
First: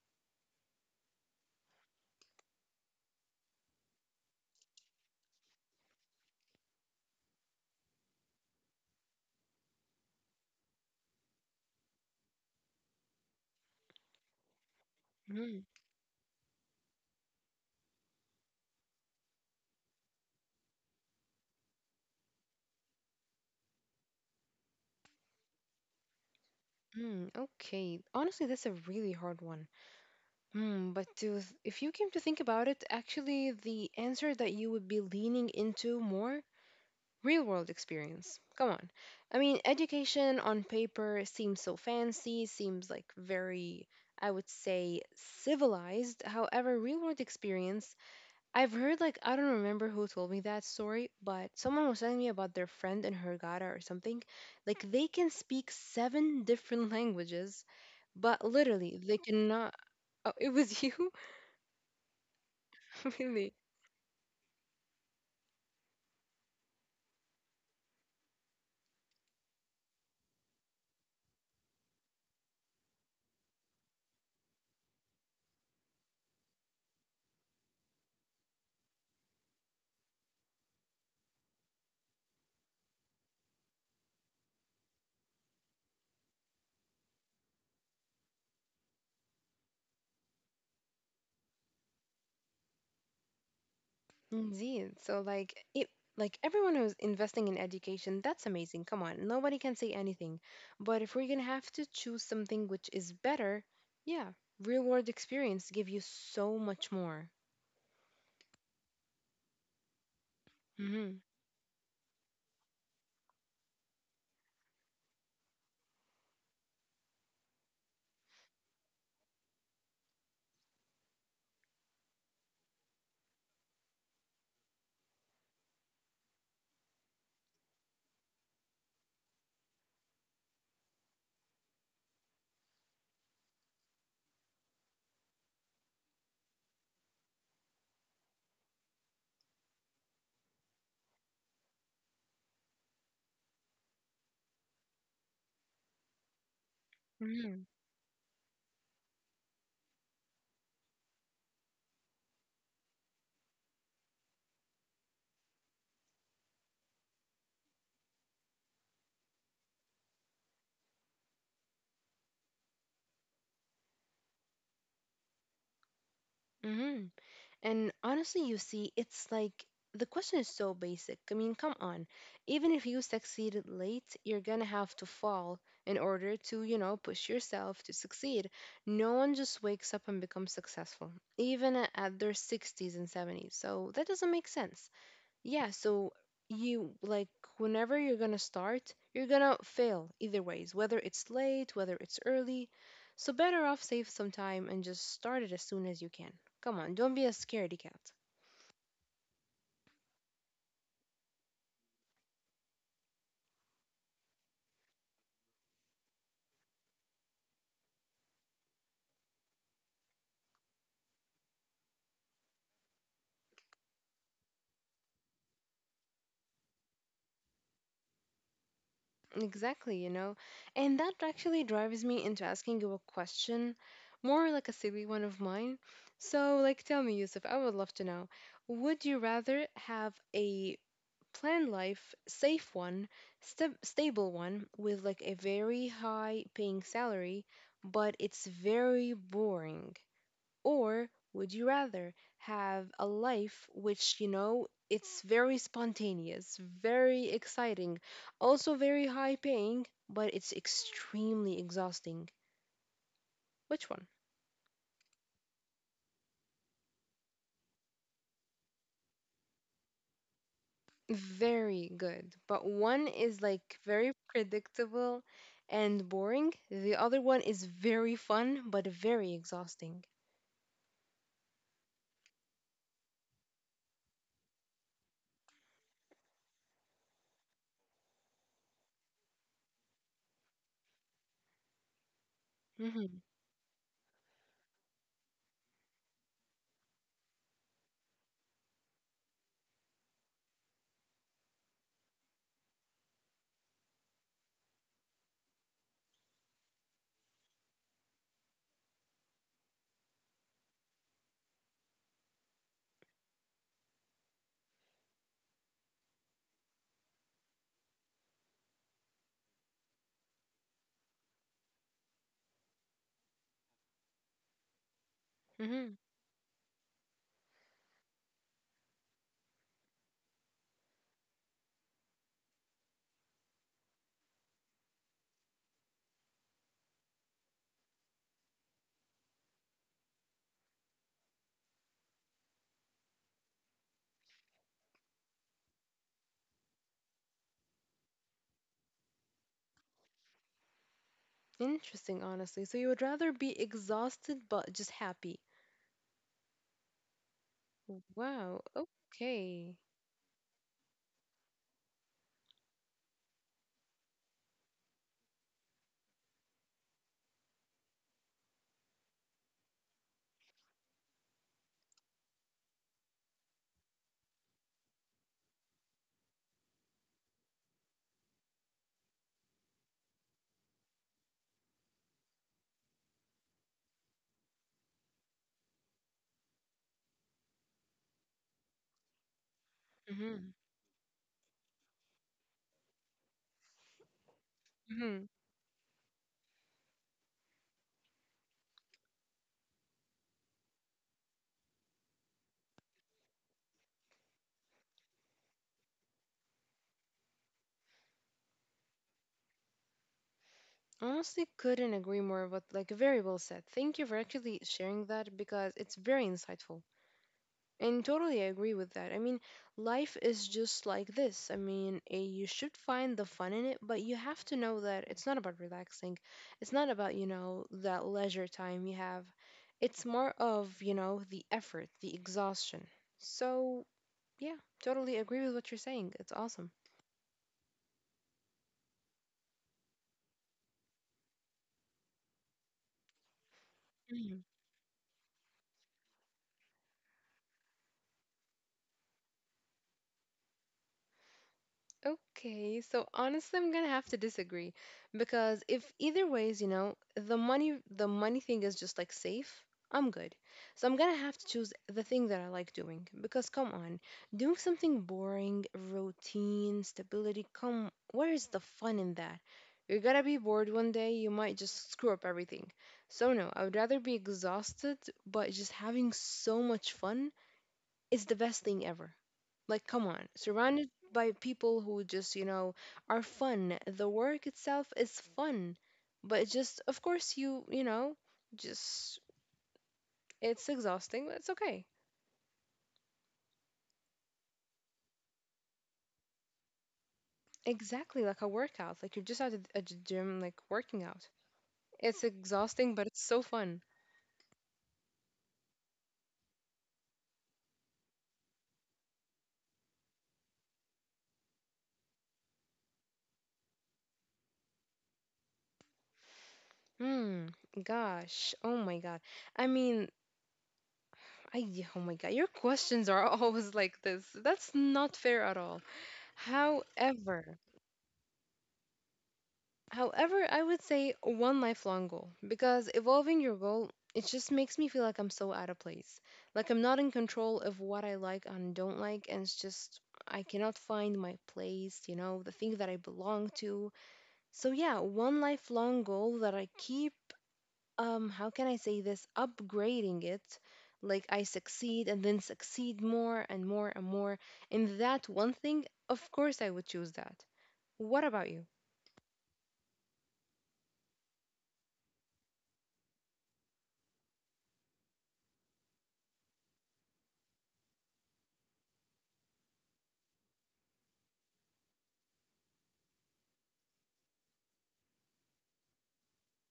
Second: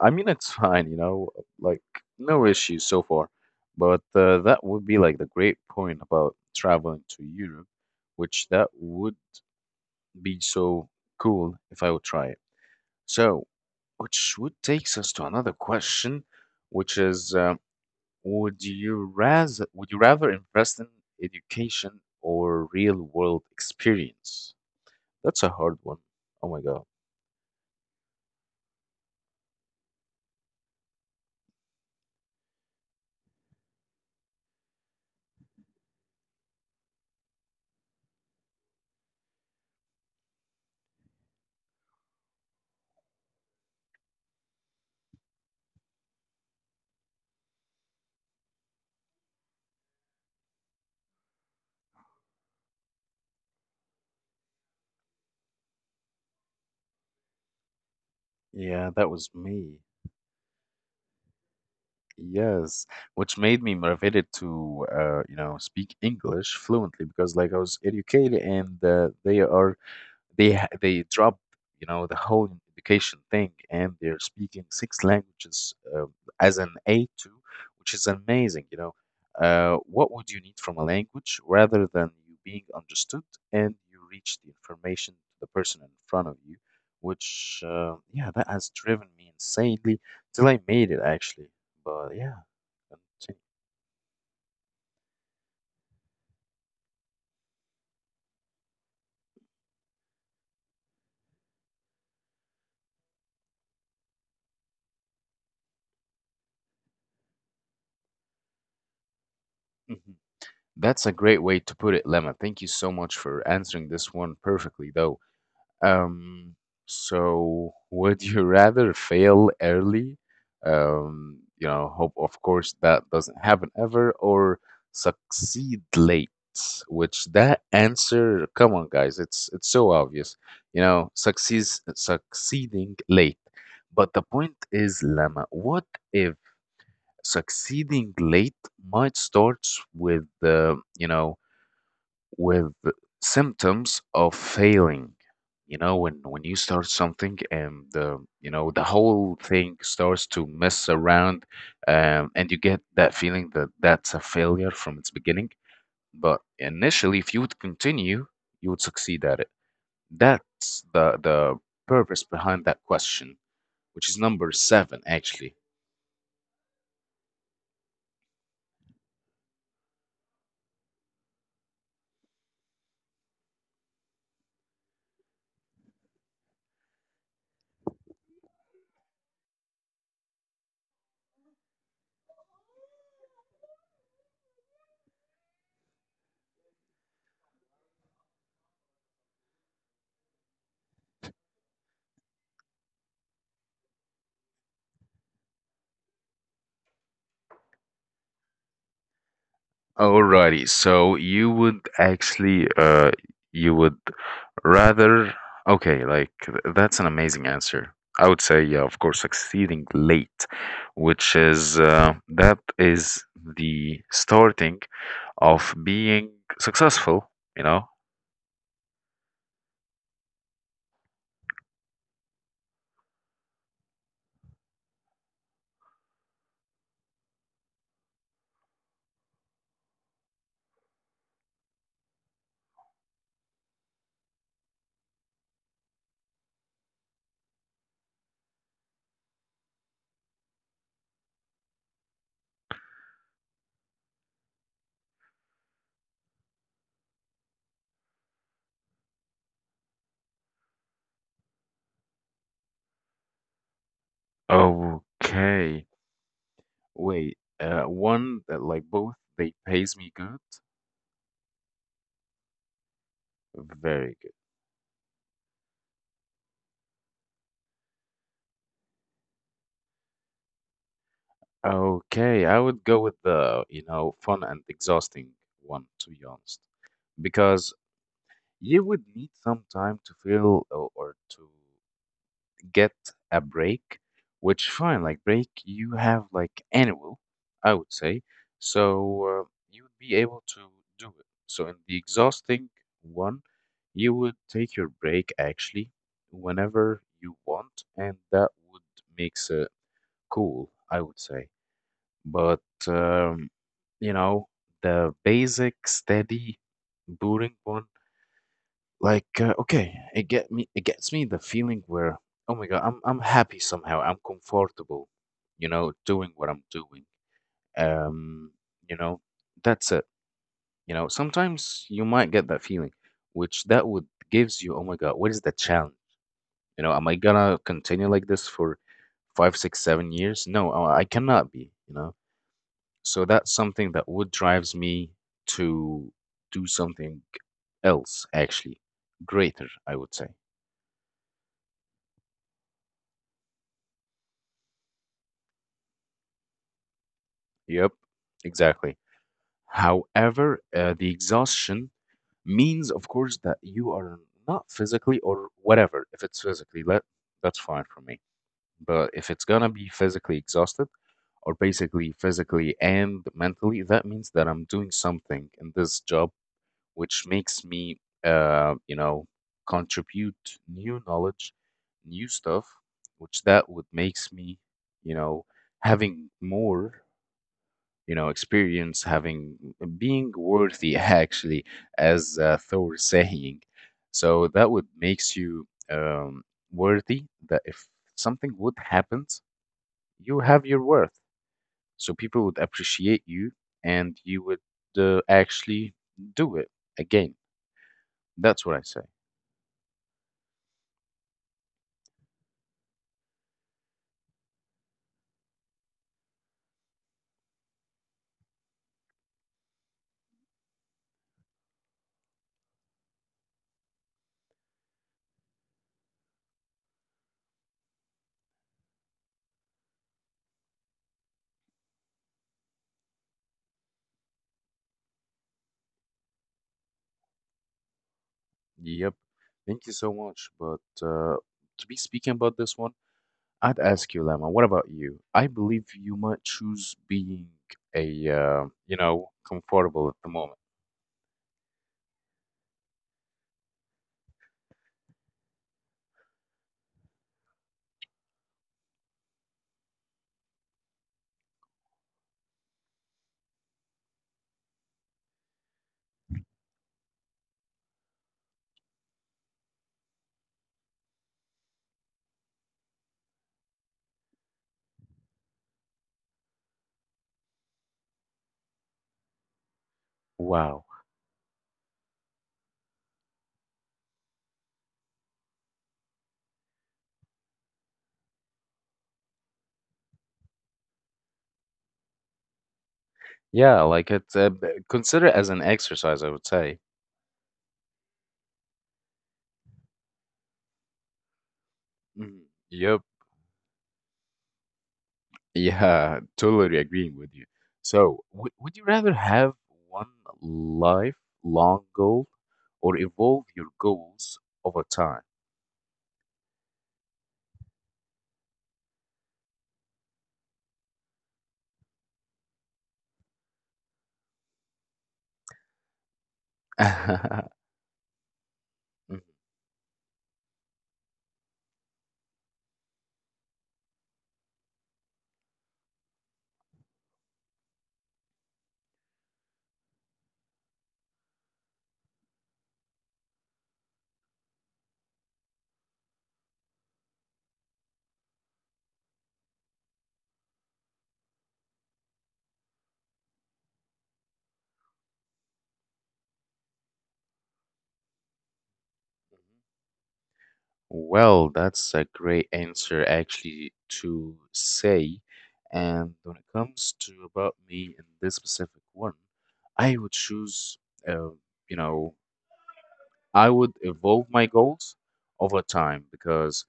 S1: I mean, it's fine, like, no issues so far. But that would be like the great point about traveling to Europe, which that would be so cool if I would try it. So, which would takes us to another
S2: Mm,
S1: question, which is, would you rather invest in education or real world experience? That's a hard one. Oh my God.
S2: okay. Honestly, that's a really hard one. Hmm, but if you came to think about it, actually the answer that you would be leaning into more real world experience. Come on. I mean, education on paper seems so fancy, seems like very, I would say, civilized. However, real world experience, I've heard, like, I don't remember who told me that story, but someone was telling me about their friend in Hurghada or something. Like, they can speak 7 different languages, but
S1: Yeah,
S2: literally,
S1: that
S2: they
S1: was
S2: cannot.
S1: me.
S2: Oh, it was you?
S1: Yes, which
S2: Really?
S1: made me motivated to, speak English fluently because, like, I was educated, and they ha- they dropped, the whole education thing, and they're speaking six languages, as an A2, which is amazing. What would you need from a language rather than you being understood and you reach the information to the person in front of you, which, yeah, that has driven me insanely till I made it, actually. But yeah,
S2: Indeed. So like it like everyone who's investing in education, that's amazing. Come on. Nobody can say anything. But if we're going to have to choose something which is better, yeah, real-world experience give you so much more.
S1: continue.
S2: Mhm.
S1: That's a great way to put it, Lemma. Thank you so much for answering this one perfectly, though. Um, so would you rather fail early? Hope of course that doesn't happen ever, or succeed late, which, that answer, come on, guys, it's so obvious. You know, succeeds succeeding late. But the point is, Lemma, what if succeeding late might starts with with symptoms of failing. When you start
S2: Mhm.
S1: something, and the you know the whole thing starts to mess around, and you get that feeling that that's a failure from its beginning. But initially, if you would continue, you would succeed at it. That's the purpose behind that question, which is number seven, actually.
S2: Mhm. And honestly, you see, it's like the question is so basic. I mean, come on. Even if you succeeded late, you're gonna have to fall in order to, you know, push yourself to succeed. No one just wakes up and becomes successful, even at their 60s and 70s. So that doesn't make sense. Yeah, so you like whenever you're gonna start, you're gonna fail either ways, whether it's late, whether it's early. So better off save some time and just start it as soon as you can. Come on, don't be a scaredy cat.
S1: Alrighty, so you would rather, okay, like, that's an amazing answer. I would say, yeah, of course, succeeding late, which is that is the starting of being successful, you know?
S2: Exactly, you know. And that actually drives me into asking you a question, more like a silly one of mine. So, like, tell me, Yusuf, I would love to know, would you rather have a plan life, safe one, stable one with like a very high paying salary, but it's very boring? Or would you rather have a life which, you know, it's very spontaneous, very exciting, also very high paying, but it's extremely exhausting? Which one?
S1: Okay, wait, one that, like, both they pays me good,
S2: Very good. But one is like very
S1: very good.
S2: predictable and boring. The other one is very fun but very exhausting.
S1: Okay, I would go with the, fun and exhausting one, to be honest. Because you would need some time to feel, or to get
S2: Mhm.
S1: a break, which, fine, like, break you have like annual, I would say. So, you would be able to do it. So in the exhausting one, you would take your break actually whenever you want, and that would makes it cool, I would say. But um, you know, the basic steady boring one. Like, okay, it gets me the feeling where, oh my God, I'm happy somehow. I'm comfortable,
S2: Mhm.
S1: doing what I'm doing. Um, you know, that's it. Sometimes you might get that feeling, which that would gives you, oh my God, what is the challenge? Am I gonna continue like this for 5, 6, 7 years? No, I cannot be. So that's something that would drives me to do something else, actually greater, I would say.
S2: Interesting, honestly. So you would rather be exhausted but just happy.
S1: Yep,
S2: Wow.
S1: exactly.
S2: Okay.
S1: However, the exhaustion means, of course, that you are not physically or whatever. If it's physically, let, that's fine for me. But if it's gonna be physically exhausted, or basically physically and mentally, that means that I'm doing something in this job which makes me, uh, you know, contribute new knowledge, new stuff, which that would makes me, you know, having more, experience, having, being
S2: Mhm.
S1: worthy actually, as thor saying. So that would
S2: Mhm.
S1: makes you, worthy, that if something would happens, you have your worth, so people would appreciate you, and you would, actually do it again. That's what I say.
S2: Honestly, couldn't agree more. But like, very well said. Thank you for actually sharing that because it's very insightful. And totally agree with that. I mean, life is just like this. I mean, you should find the fun in it, but you have to know that it's not about relaxing. It's not about, you know, that leisure time you have. It's more of, you know, the effort, the exhaustion. So, yeah, totally agree with what you're saying. It's awesome.
S1: Yep, thank you so much. But to be speaking about this one, I'd ask you, Lemma, what about you? I believe you might choose being comfortable at the moment.
S2: Okay, so honestly, I'm gonna have to disagree because if either ways, you know, the money thing is just like safe, I'm good. So I'm gonna have to choose the thing that I like doing because come on, doing something boring, routine, stability, come, where is the fun in that? You're gonna be bored one day, you might just screw up everything. So no, I would rather be exhausted, but just having so much fun is the best thing ever. Like, come on,
S1: Wow.
S2: surrounded by people who just, you know, are fun. The work itself is fun, but it just, of course, you know, just, it's exhausting, but it's okay.
S1: Yeah, like, consider it as an exercise, I would say.
S2: Exactly, like a workout. Like, you're just at a, gym, like, working out. It's
S1: Mhm.
S2: exhausting,
S1: Yep.
S2: but it's so fun.
S1: Yeah, totally agreeing with you. So, w would you rather have one lifelong goal or evolve your goals over time?
S2: Hmm, gosh, oh my God. I mean, I, oh my God, your questions are always like this. That's not fair at all. However,
S1: Mhm.
S2: I would say one lifelong goal because evolving your goal, it just makes me feel like I'm so out of place. Like I'm not in control of what I like and don't like, and it's just I cannot find my place, you know, the thing that I belong to. So yeah, one lifelong goal that I keep, how can I say this, upgrading it, like I succeed and then succeed more and more and more in that one thing. Of course I would choose that. What about you?
S1: Well, that's a great answer actually to say. And when it comes to about me in this specific one, I would choose, uh, you know, I would evolve my goals over time, because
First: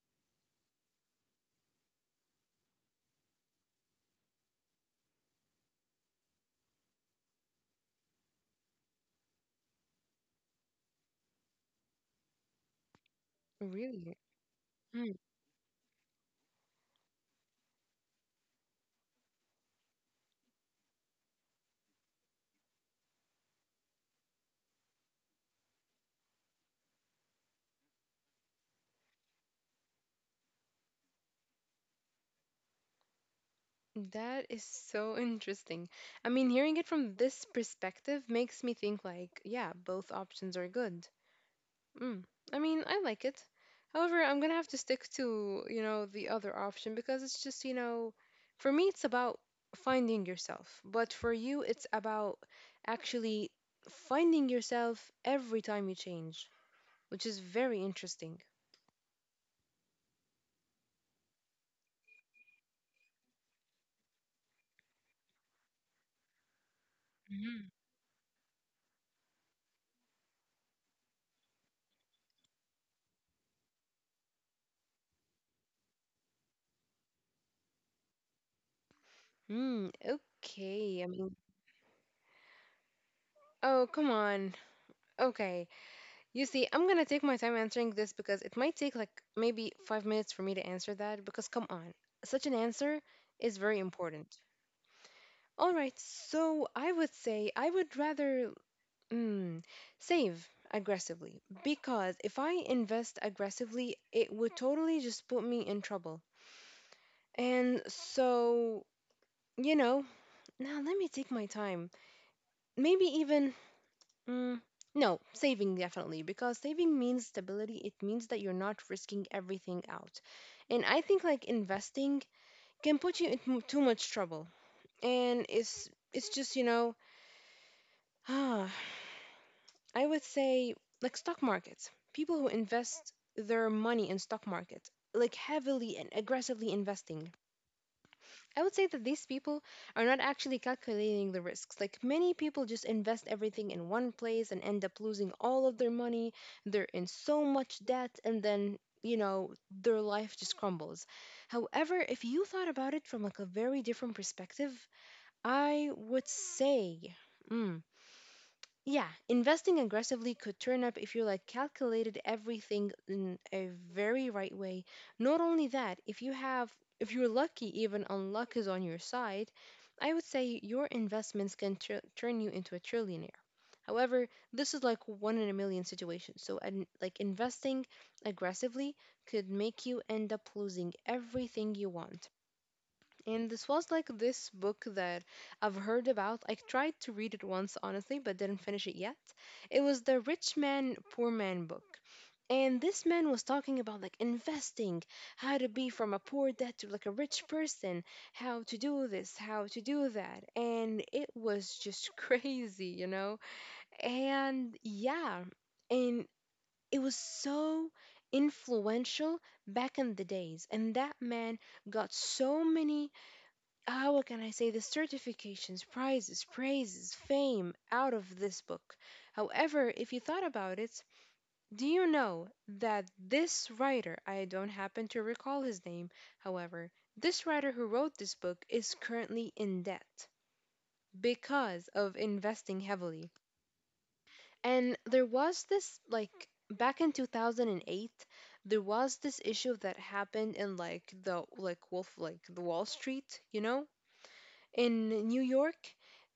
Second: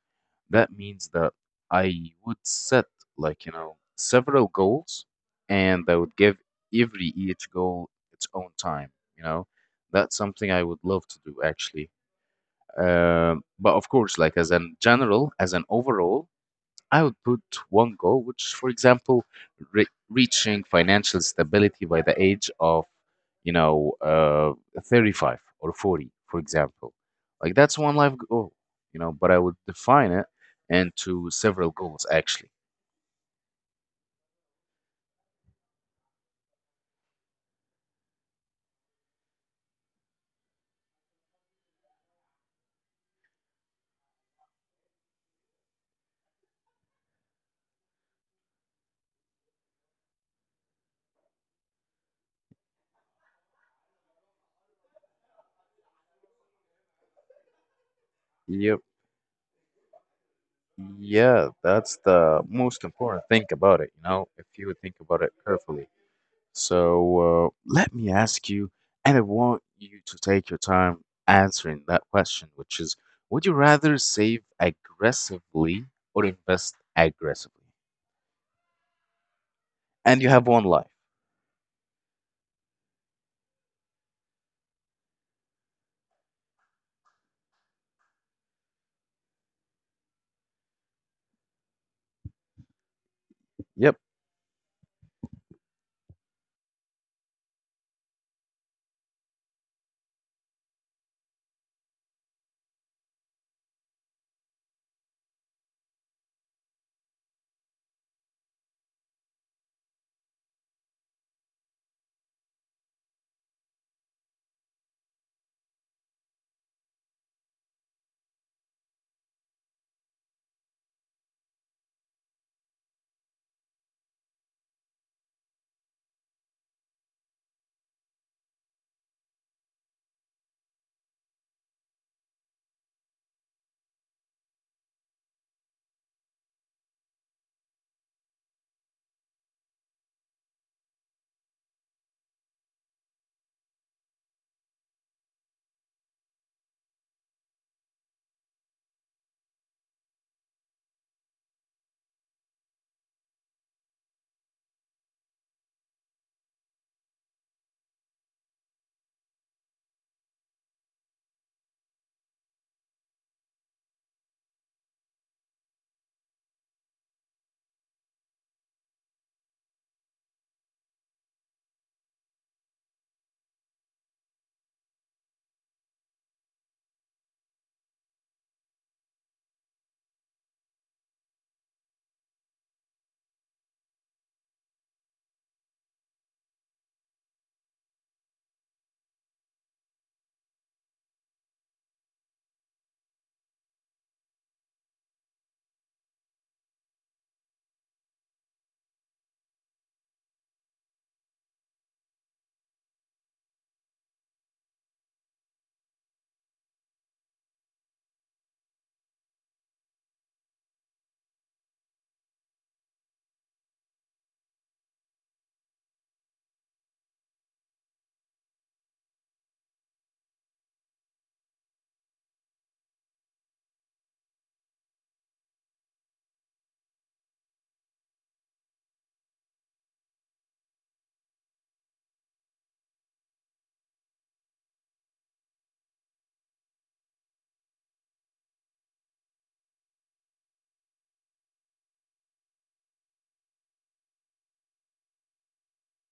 S1: that means that I would set, like, several goals, and I would give every each goal its own time, you know. That's something I would love to do actually. But of
S2: Really?
S1: course, like, as an general, as an overall, I would put one goal, which, for example, reaching financial stability by the age of, you know, uh, 35 or 40, for example. Like, that's one life goal, but I would define it into several goals, actually.
S2: That is so interesting. I mean, hearing it from this perspective makes me think like, yeah, both options are good. Mm. I mean, I like it. However, I'm gonna have to stick to, you know, the other option because it's just, you know, for me it's about finding yourself, but for you it's about actually finding yourself every time you change, which is very interesting.
S1: Yep. Yeah, that's the most important thing about it, if you think about it carefully.
S2: Mhm.
S1: So, let me ask you, and I want you to take your time answering that question, which is, would you rather save aggressively or invest aggressively?
S2: Hmm,
S1: And you have one
S2: okay. I
S1: life.
S2: mean, oh, come on. Okay. You see, I'm gonna take my time answering this because it might take like maybe 5 minutes for me to answer that. Because, come on, such an answer is very important.
S1: Yep,
S2: All right, so I would say I would rather, mm, save aggressively because if I invest aggressively, it would totally just put me in trouble. And so, you know, now let me take my time. Maybe even, mm, no, saving definitely, because saving means stability. It means that you're not risking everything out. And I think like investing can put you into too much trouble. And it's just, you know, I would say like stock markets. People who invest their money in stock market, like heavily and aggressively investing. I would say that these people are not actually calculating the risks. Like many people just invest everything in one place and end up losing all of their money. They're in so much debt and then, you know, their life just crumbles. However, if you thought about it from like a very different perspective, I would say, hmm, yeah, investing aggressively could turn up if you like calculated everything in a very right way. Not only that, if you have, if you're lucky, even unluck is on your side, I would say your investments can turn you into a trillionaire. However, this is like one in a million situation. So, and like investing aggressively could make you end up losing everything you want. And this was like this book that I've heard about. I tried to read it once, honestly, but didn't finish it yet. It was the Rich Man, Poor Man book. And this man was talking about like investing, how to be from a poor dad to like a rich person, how to do this, how to do that. And it was just crazy, you know? And yeah, and it was so influential back in the days. And that man got so many, ah, what can I say, the certifications, prizes, praises, fame out of this book. However, if you thought about it, do you know that this writer, I don't happen to recall his name, however, this writer who wrote this book is currently in debt because of investing heavily. And there was this, like, back in 2008, there was this issue that happened in like the Wall Street, you know? In New York.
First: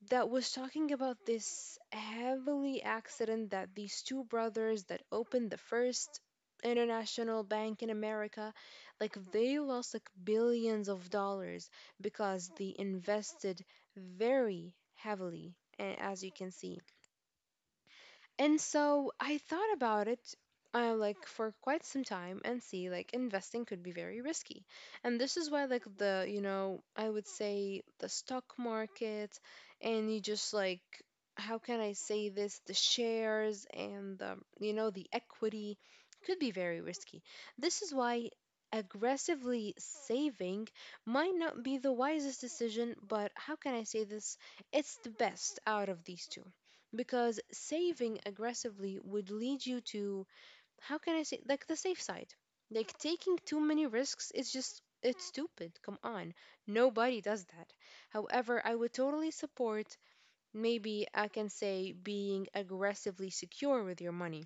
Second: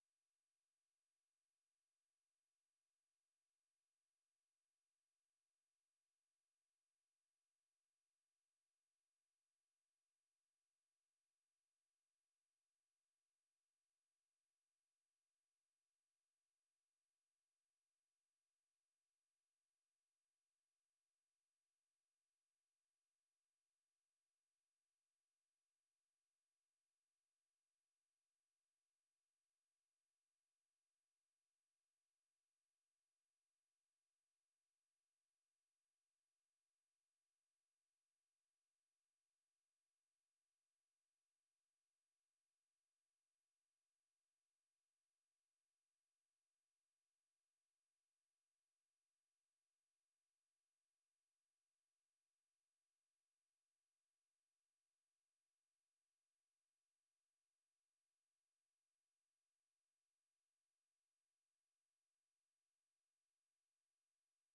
S2: That was talking about this heavily accident that these two brothers that opened the first international bank in America, like they lost like billions of dollars because they invested very heavily. And as you can see. And so I thought about it, like for quite some time and see like investing could be very risky. And this is why like the, you know, I would say the stock market, and you just like, how can I say this, the shares and the, you know, the equity could be very risky. This is why aggressively saving might not be the wisest decision, but how can I say this? It's the best out of these two because saving aggressively would lead you to, how can I say, like the safe side. Like taking too many risks is just it's stupid. Come on. Nobody does that. However, I would totally support, maybe I can say, being aggressively secure with your money.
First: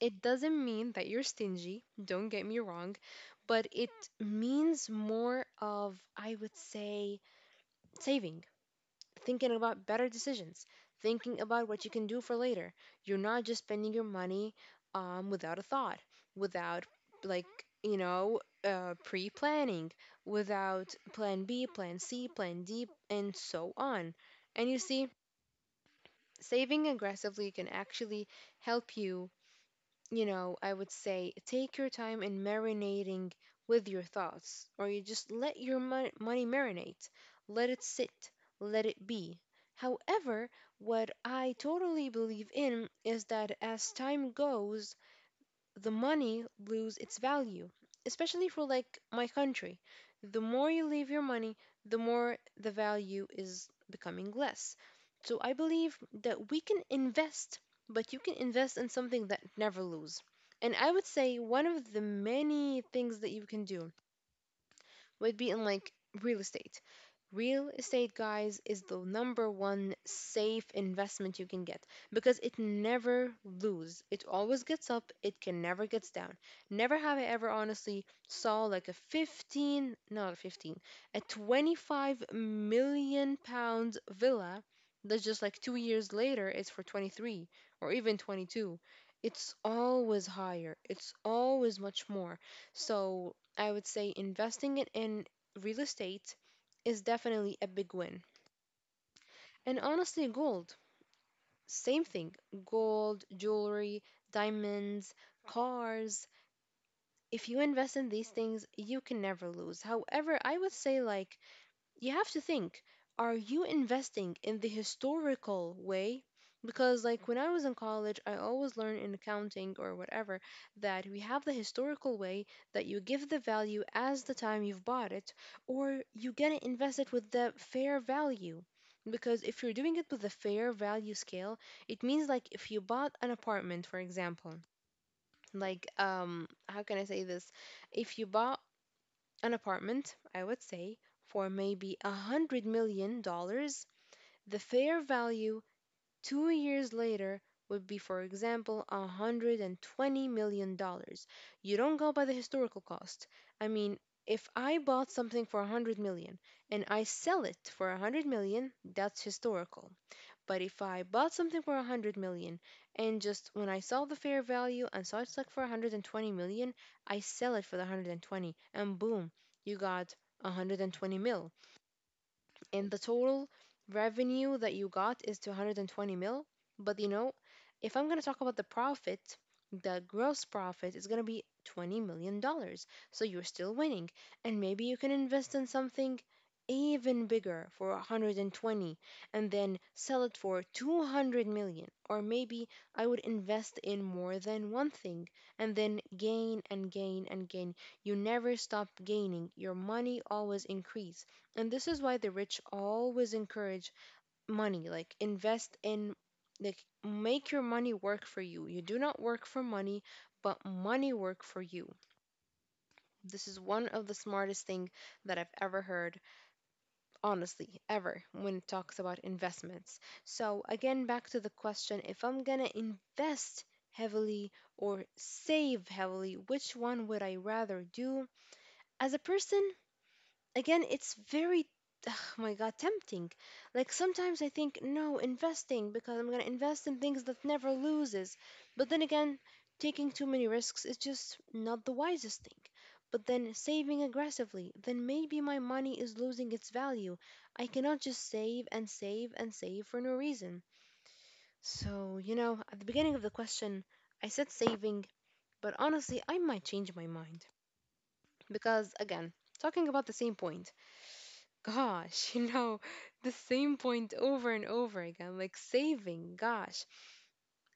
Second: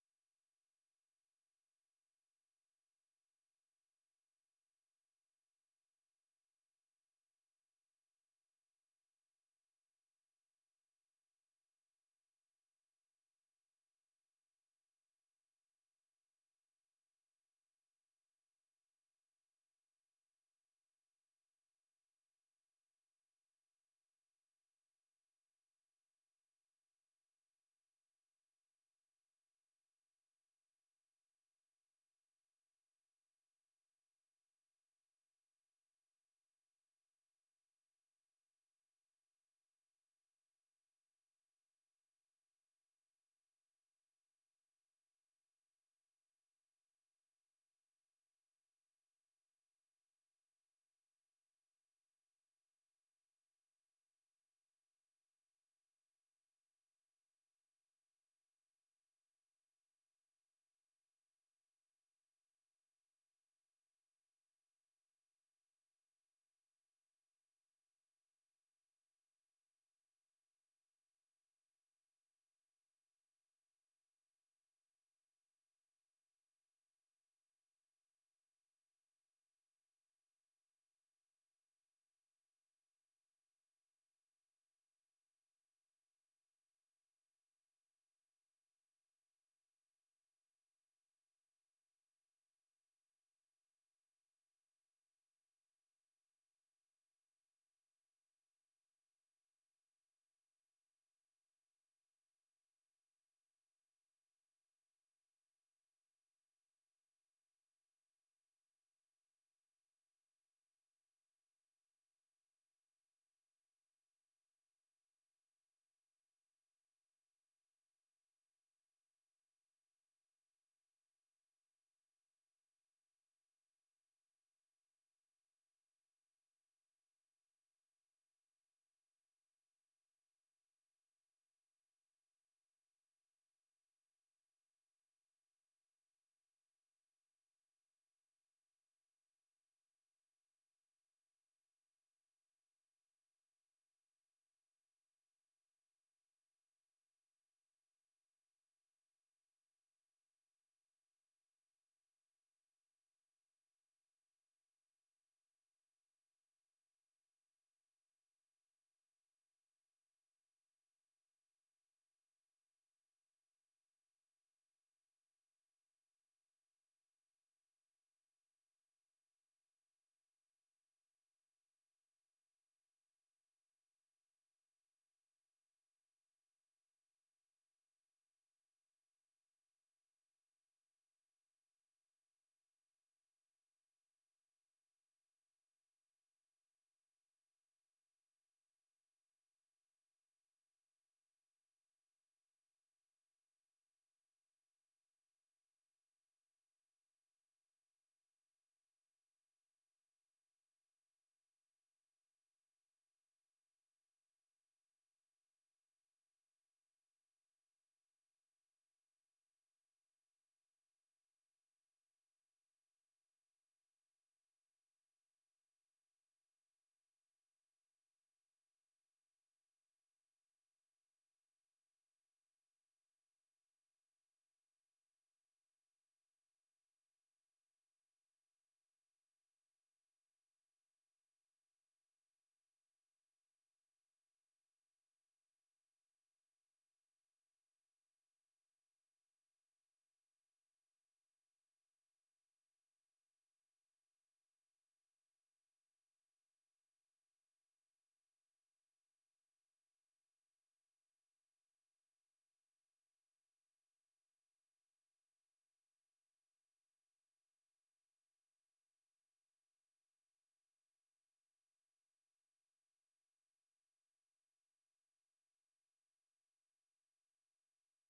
S2: It doesn't mean that you're stingy, don't get me wrong, but it means more of, I would say, saving, thinking about better decisions, thinking about what you can do for later. You're not just spending your money without a thought, without like you know pre-planning, without plan B, plan C, plan D, and so on. And you see, saving aggressively can actually help you, I would say, take your time in marinating with your thoughts, or you just let your money marinate, let it sit, let it be. However, what I totally believe in is that as time goes, the money lose its value, especially for like my country. The more you leave your money, the more the value is becoming less. So I believe that we can invest, but you can invest in something that never lose. And I would say one of the many things that you can do would be in like real estate. Real estate, guys, is the number one safe investment you can get because it never loses. It always gets up, it can never gets down. Never have I ever honestly saw like a 15, no, not a 15, a £25 million villa that's just like 2 years later it's for 23 or even 22. It's always higher, it's always much more. So I would say investing it in real estate is definitely a big win. And honestly, gold, same thing, gold, jewelry, diamonds, cars. If you invest in these things, you can never lose. However, I would say, like, you have to think, are you investing in the historical way? Because like when I was in college, I always learned in accounting or whatever that we have the historical way, that you give the value as the time you've bought it, or you get to invest it with the fair value. Because if you're doing it with the fair value scale, it means like if you bought an apartment, for example, like, how can I say this, if you bought an apartment, I would say, for maybe $100 million, the fair value 2 years later would be, for example, $120 million. You don't go by the historical cost. I mean, if I bought something for 100 million and I sell it for 100 million, that's historical. But if I bought something for a hundred million, and just when I saw the fair value and saw it's like for 120 million, I sell it for the 120, and boom, you got 120 mil, and the total revenue that you got is 220 mil. But if I'm going to talk about the profit, the gross profit is going to be $20 million. So you're still winning. And maybe you can invest in something even bigger for 120 and then sell it for 200 million, or maybe I would invest in more than one thing and then gain and gain and gain. You never stop gaining, your money always increase. And this is why the rich always encourage money, like, invest in, like, make your money work for you. You do not work for money, but money work for you. This is one of the smartest thing that I've ever heard, honestly, ever, when it talks about investments. So again, back to the question, if I'm gonna invest heavily or save heavily, which one would I rather do as a person? Again, it's very oh my god, tempting. Like, sometimes I think no, investing, because I'm going to invest in things that never loses. But then again, taking too many risks is just not the wisest thing. But then saving aggressively, then maybe my money is losing its value. I cannot just save and save and save for no reason. So, at the beginning of the question, I said saving, but honestly I might change my mind. Because again, talking about the same point. Gosh, the same point over and over again, like saving, gosh.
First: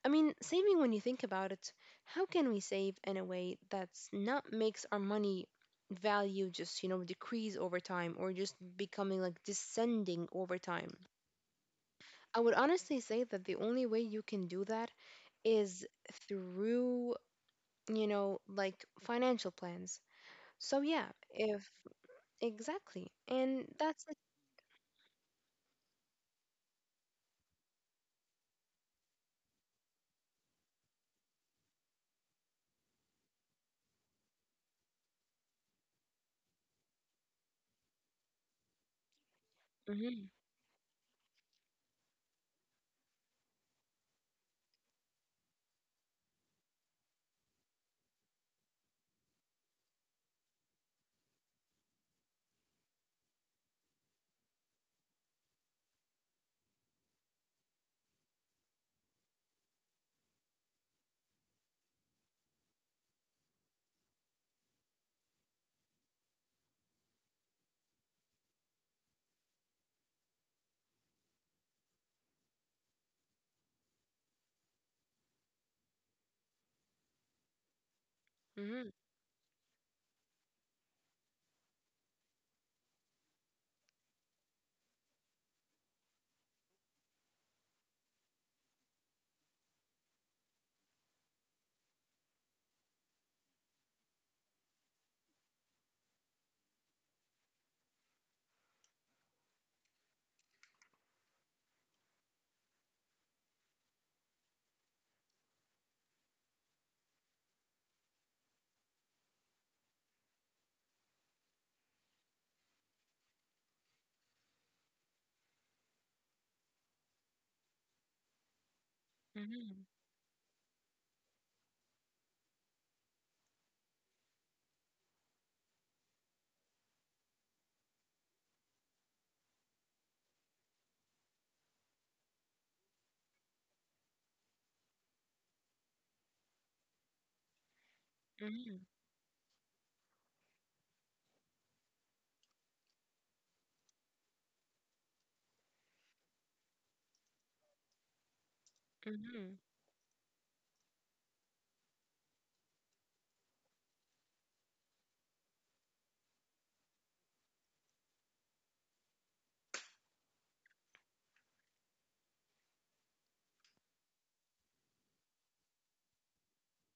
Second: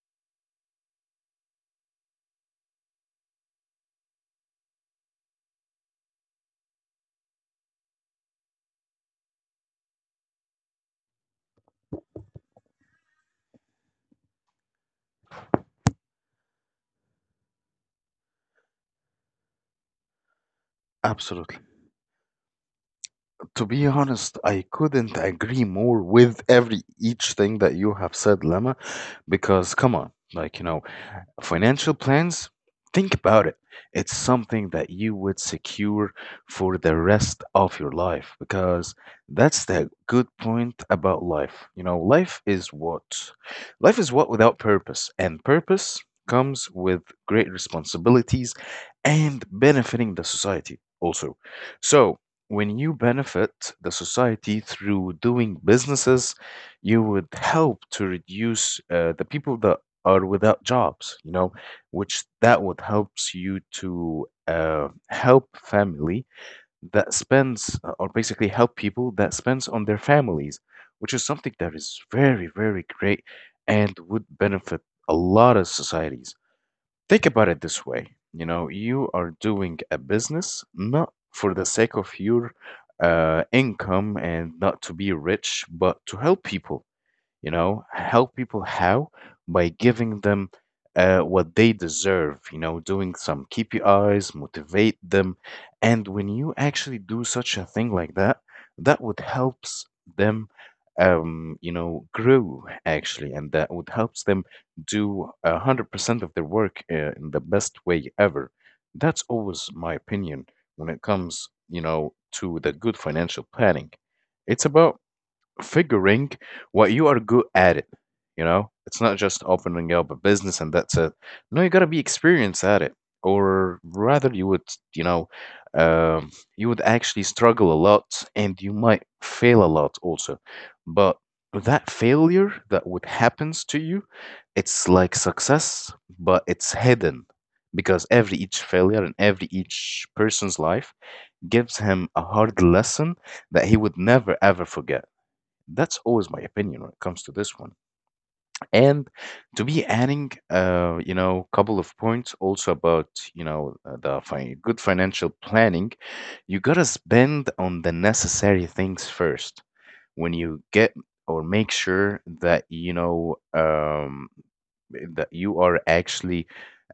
S2: I mean, saving, when you think about it, how can we save in a way that's not makes our money value just decrease over time, or just becoming like descending over time? I would honestly say that the only way you can do that is through financial plans. So yeah,
S1: absolutely.
S2: if— exactly.
S1: To
S2: And
S1: be
S2: that's it.
S1: honest, I couldn't agree more with every each thing that you have said, Lemma, because come on, like you know, financial plans, think about it. It's something that you would secure for the rest of your life because that's the
S2: Hmm.
S1: good point about life. You know, life is what without purpose, and purpose comes with great responsibilities and benefiting the society also. So, when you benefit the society through doing businesses, you would help to reduce the people that are without jobs, you know, which that would helps you to help family that spends, or basically help people that spends on their families, which is something that is very, very great and would benefit a lot of societies. Think about it this way, you know,
S2: Hmm.
S1: you are doing a business not for the sake of your income and not to be rich, but to help people, you know, help people how, by giving them what they deserve, you know, doing some kpis motivate them. And when you actually do such a thing like that, that would helps them, you know, grow actually, and that would helps them do 100% of their work in the best way ever. That's always my opinion. When it comes, you know, to the good financial planning, it's about figuring what you are good at it. You know, it's not just
S2: Hmm.
S1: opening up a business and that's it. No, you gotta be experienced at it, or rather, you would, you know, you would actually struggle a lot and you might fail a lot also. But that failure that would happens to you, it's like success, but it's hidden because every each
S2: Hmm.
S1: failure and every each person's life gives him a hard lesson that he would never ever forget. That's always my opinion when it comes to this one. And
S2: Mhm.
S1: to be adding, you know, couple of points also about, you know, the good financial planning, you gotta spend on the necessary things first. When you get or make sure that, you know, that you are actually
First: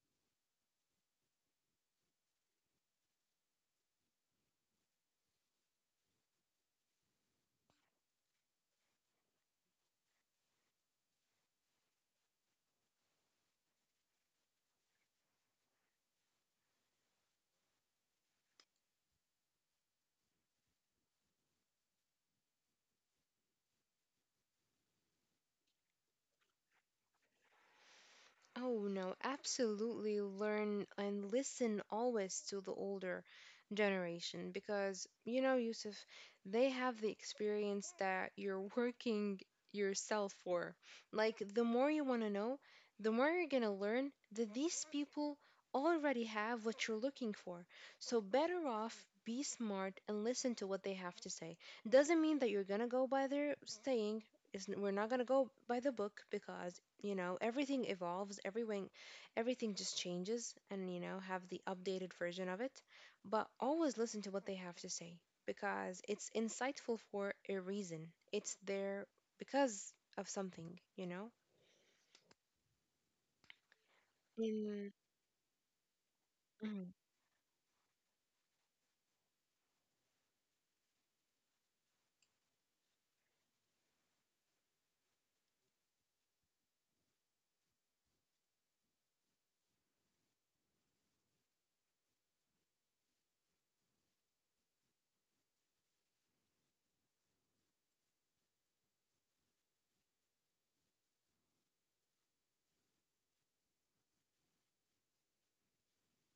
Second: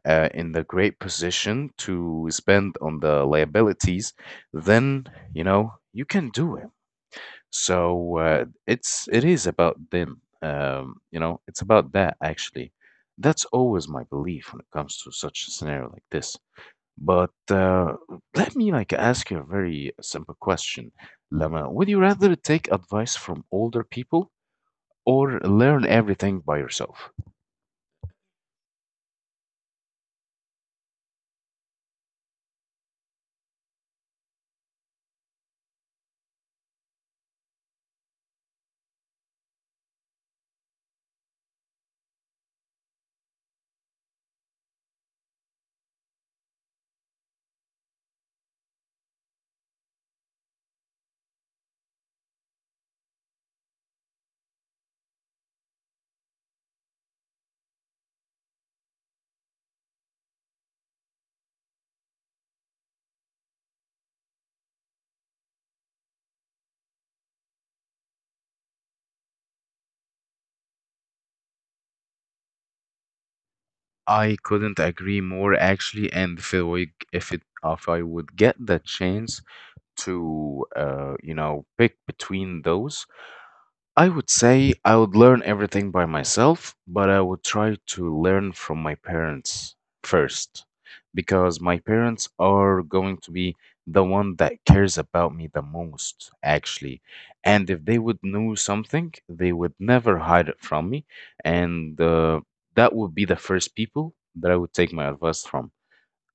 S1: in the great position to spend on the liabilities, then, you know, you can do it. So it is about them. You know, it's about that actually. That's always my belief when it comes to such a scenario like this. But let me like ask you a very simple question, Lama. Would you rather take advice from older people or learn everything by yourself?
S2: Oh no, absolutely learn and listen always to the older generation, because you know, Yusuf, they have the experience that you're working yourself for. Like the more you want to know, the more you're going to learn that these people already have what you're looking for. So better off be smart and listen to what they have to say. Doesn't mean that you're going to go by their saying. Is we're not going to go by the book, because you know everything evolves, everything, everything just changes, and you know have the updated version of it. But always listen to what they have to say, because it's insightful for a reason. It's there because of something, you know.
S1: I couldn't
S2: In
S1: agree more actually, and
S2: Mhm.
S1: if it if I would get the chance to you know pick between those, I would say I would learn everything by myself, but I would try to learn from my parents first because my parents are going to be the one that cares about me the most, actually. And if they would know something, they would never hide it from me. And that would be the first people that I would take my advice from,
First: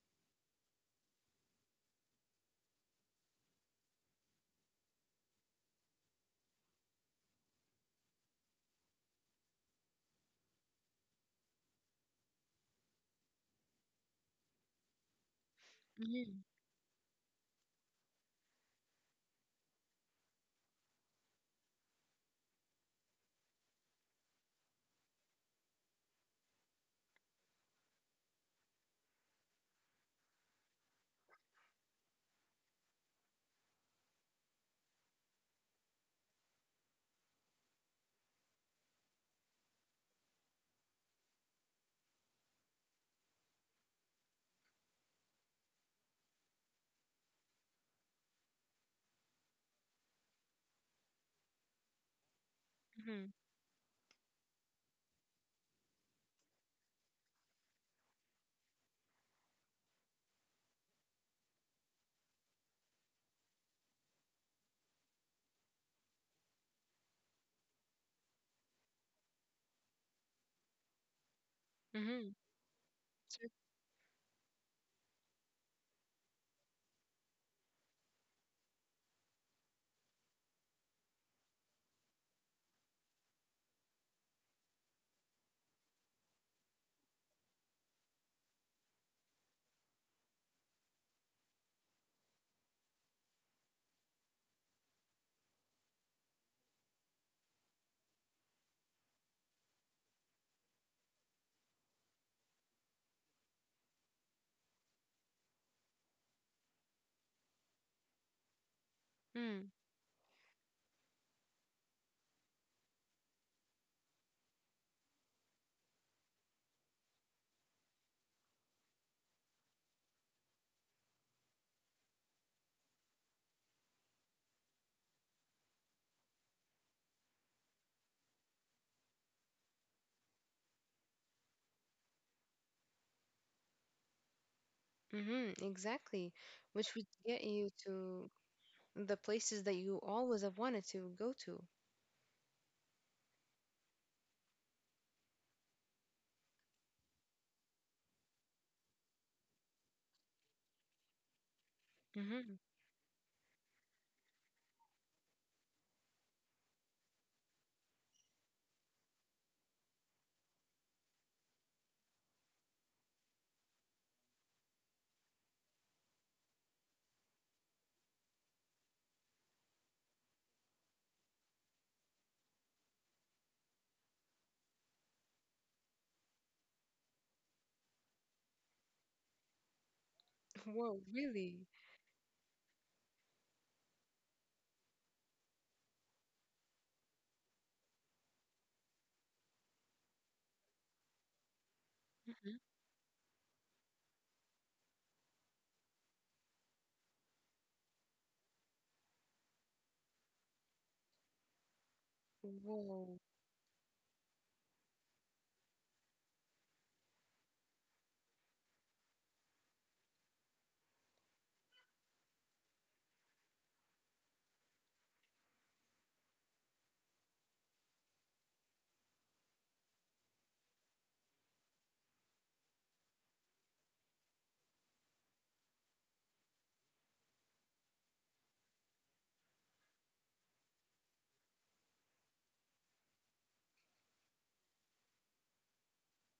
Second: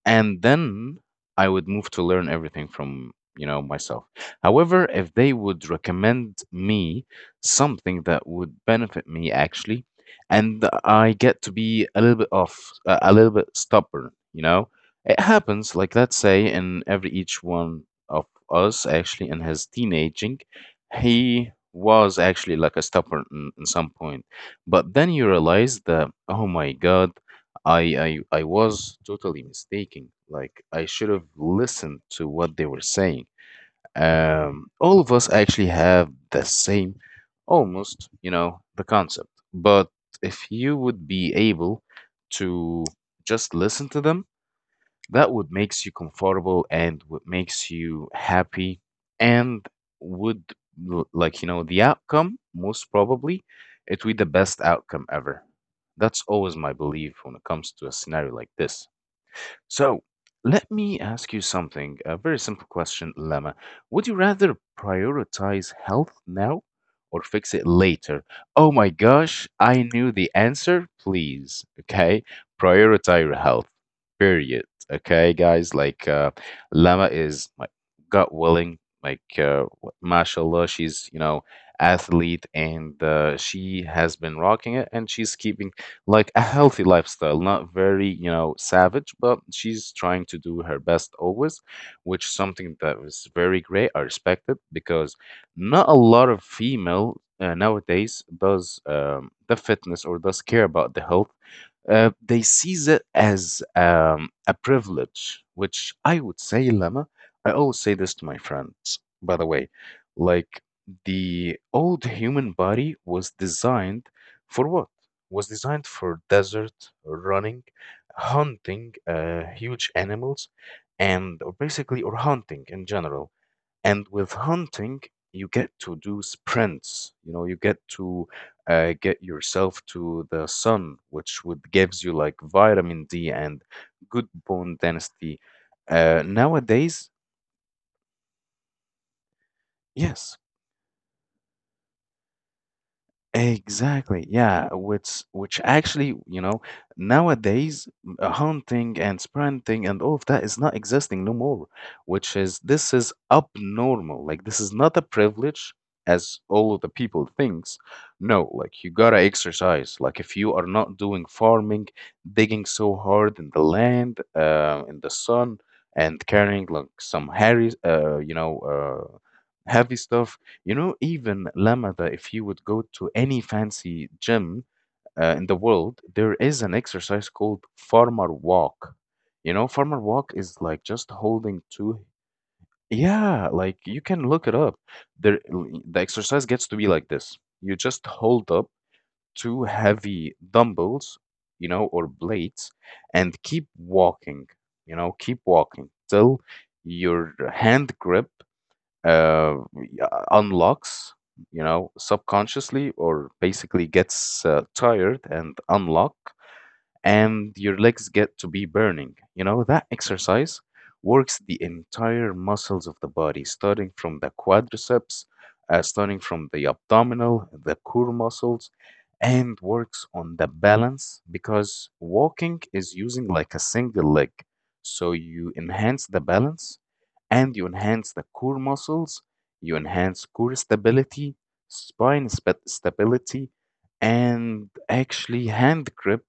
S1: and then I would move to learn everything from, you know, myself. However, if they would recommend me something that would benefit me actually, and I get to be a little bit off, a little bit stubborn, you know, it happens. Like let's
S2: Mhm.
S1: say in every each one of us actually in his teenaging, he was actually like a stubborn in some point, but then you realize that oh my god, I I was totally mistaken. Like I should have listened to what they were saying. All of us actually have the same, almost, you know, the concept. But if you would be able to just listen to them, that what makes you comfortable and what makes you happy, and would like you know the outcome, most
S2: Mhm.
S1: probably it would be the best outcome ever. That's always my belief when it comes to a scenario like this. So let me ask you something, a very simple question, Lama. Would you rather prioritize health now or fix it later? Oh my gosh, I knew the answer. Please, okay?
S2: Mhm.
S1: Prioritize your
S2: so-
S1: health, period. Okay, guys, like Lama is like God willing, like mashallah, she's, you know, athlete and she has been rocking it and she's keeping like a healthy lifestyle, not very, you know, savage, but she's trying to do her best always, which is something that is very great. I respect it because not a lot of female nowadays does the fitness or does care about the health. They see it as a privilege, which I would say, Lama, I always say this to my friends, by the
S2: mm.
S1: way, like the old human body was designed for what? Was designed for desert, running, hunting huge animals, and or basically, or hunting in general. And with hunting, you get to do sprints. You know, you get to get yourself to the sun, which would gives you like
S2: Mhm, exactly. Which would
S1: vitamin
S2: get
S1: D
S2: you
S1: and
S2: to
S1: good bone density.
S2: the places that you
S1: Nowadays,
S2: always have wanted to go to.
S1: yes, exactly. Yeah, which actually, you know, nowadays hunting and sprinting and all of that is not existing no more, which
S2: Hmm.
S1: is this is abnormal. Like this is not a privilege as all of the people thinks. No, like you gotta exercise. Like if you are not doing farming, digging so hard in the land, in the sun, and carrying like some hairy, you know, heavy stuff, you know, even Lamada, if you would go to any fancy gym in the world, there is an exercise called farmer walk. You know, farmer walk is like
S2: Whoa,
S1: just
S2: really?
S1: holding two. Yeah, like you can look it up. There, the exercise gets to be like this. You just hold up two heavy dumbbells, you know,
S2: Hmm.
S1: or plates, and keep walking, you know, keep walking till your hand grip uh, yeah, unlocks, you know, subconsciously
S2: Whoa.
S1: or basically gets tired and unlock, and your legs get to be burning. You know, that exercise works the entire muscles of the body, starting from the quadriceps, starting from the abdominal, the core muscles, and works on the balance because walking is using like a single leg. So you enhance the balance and you enhance the core muscles, you enhance core stability, stability, and actually hand grip,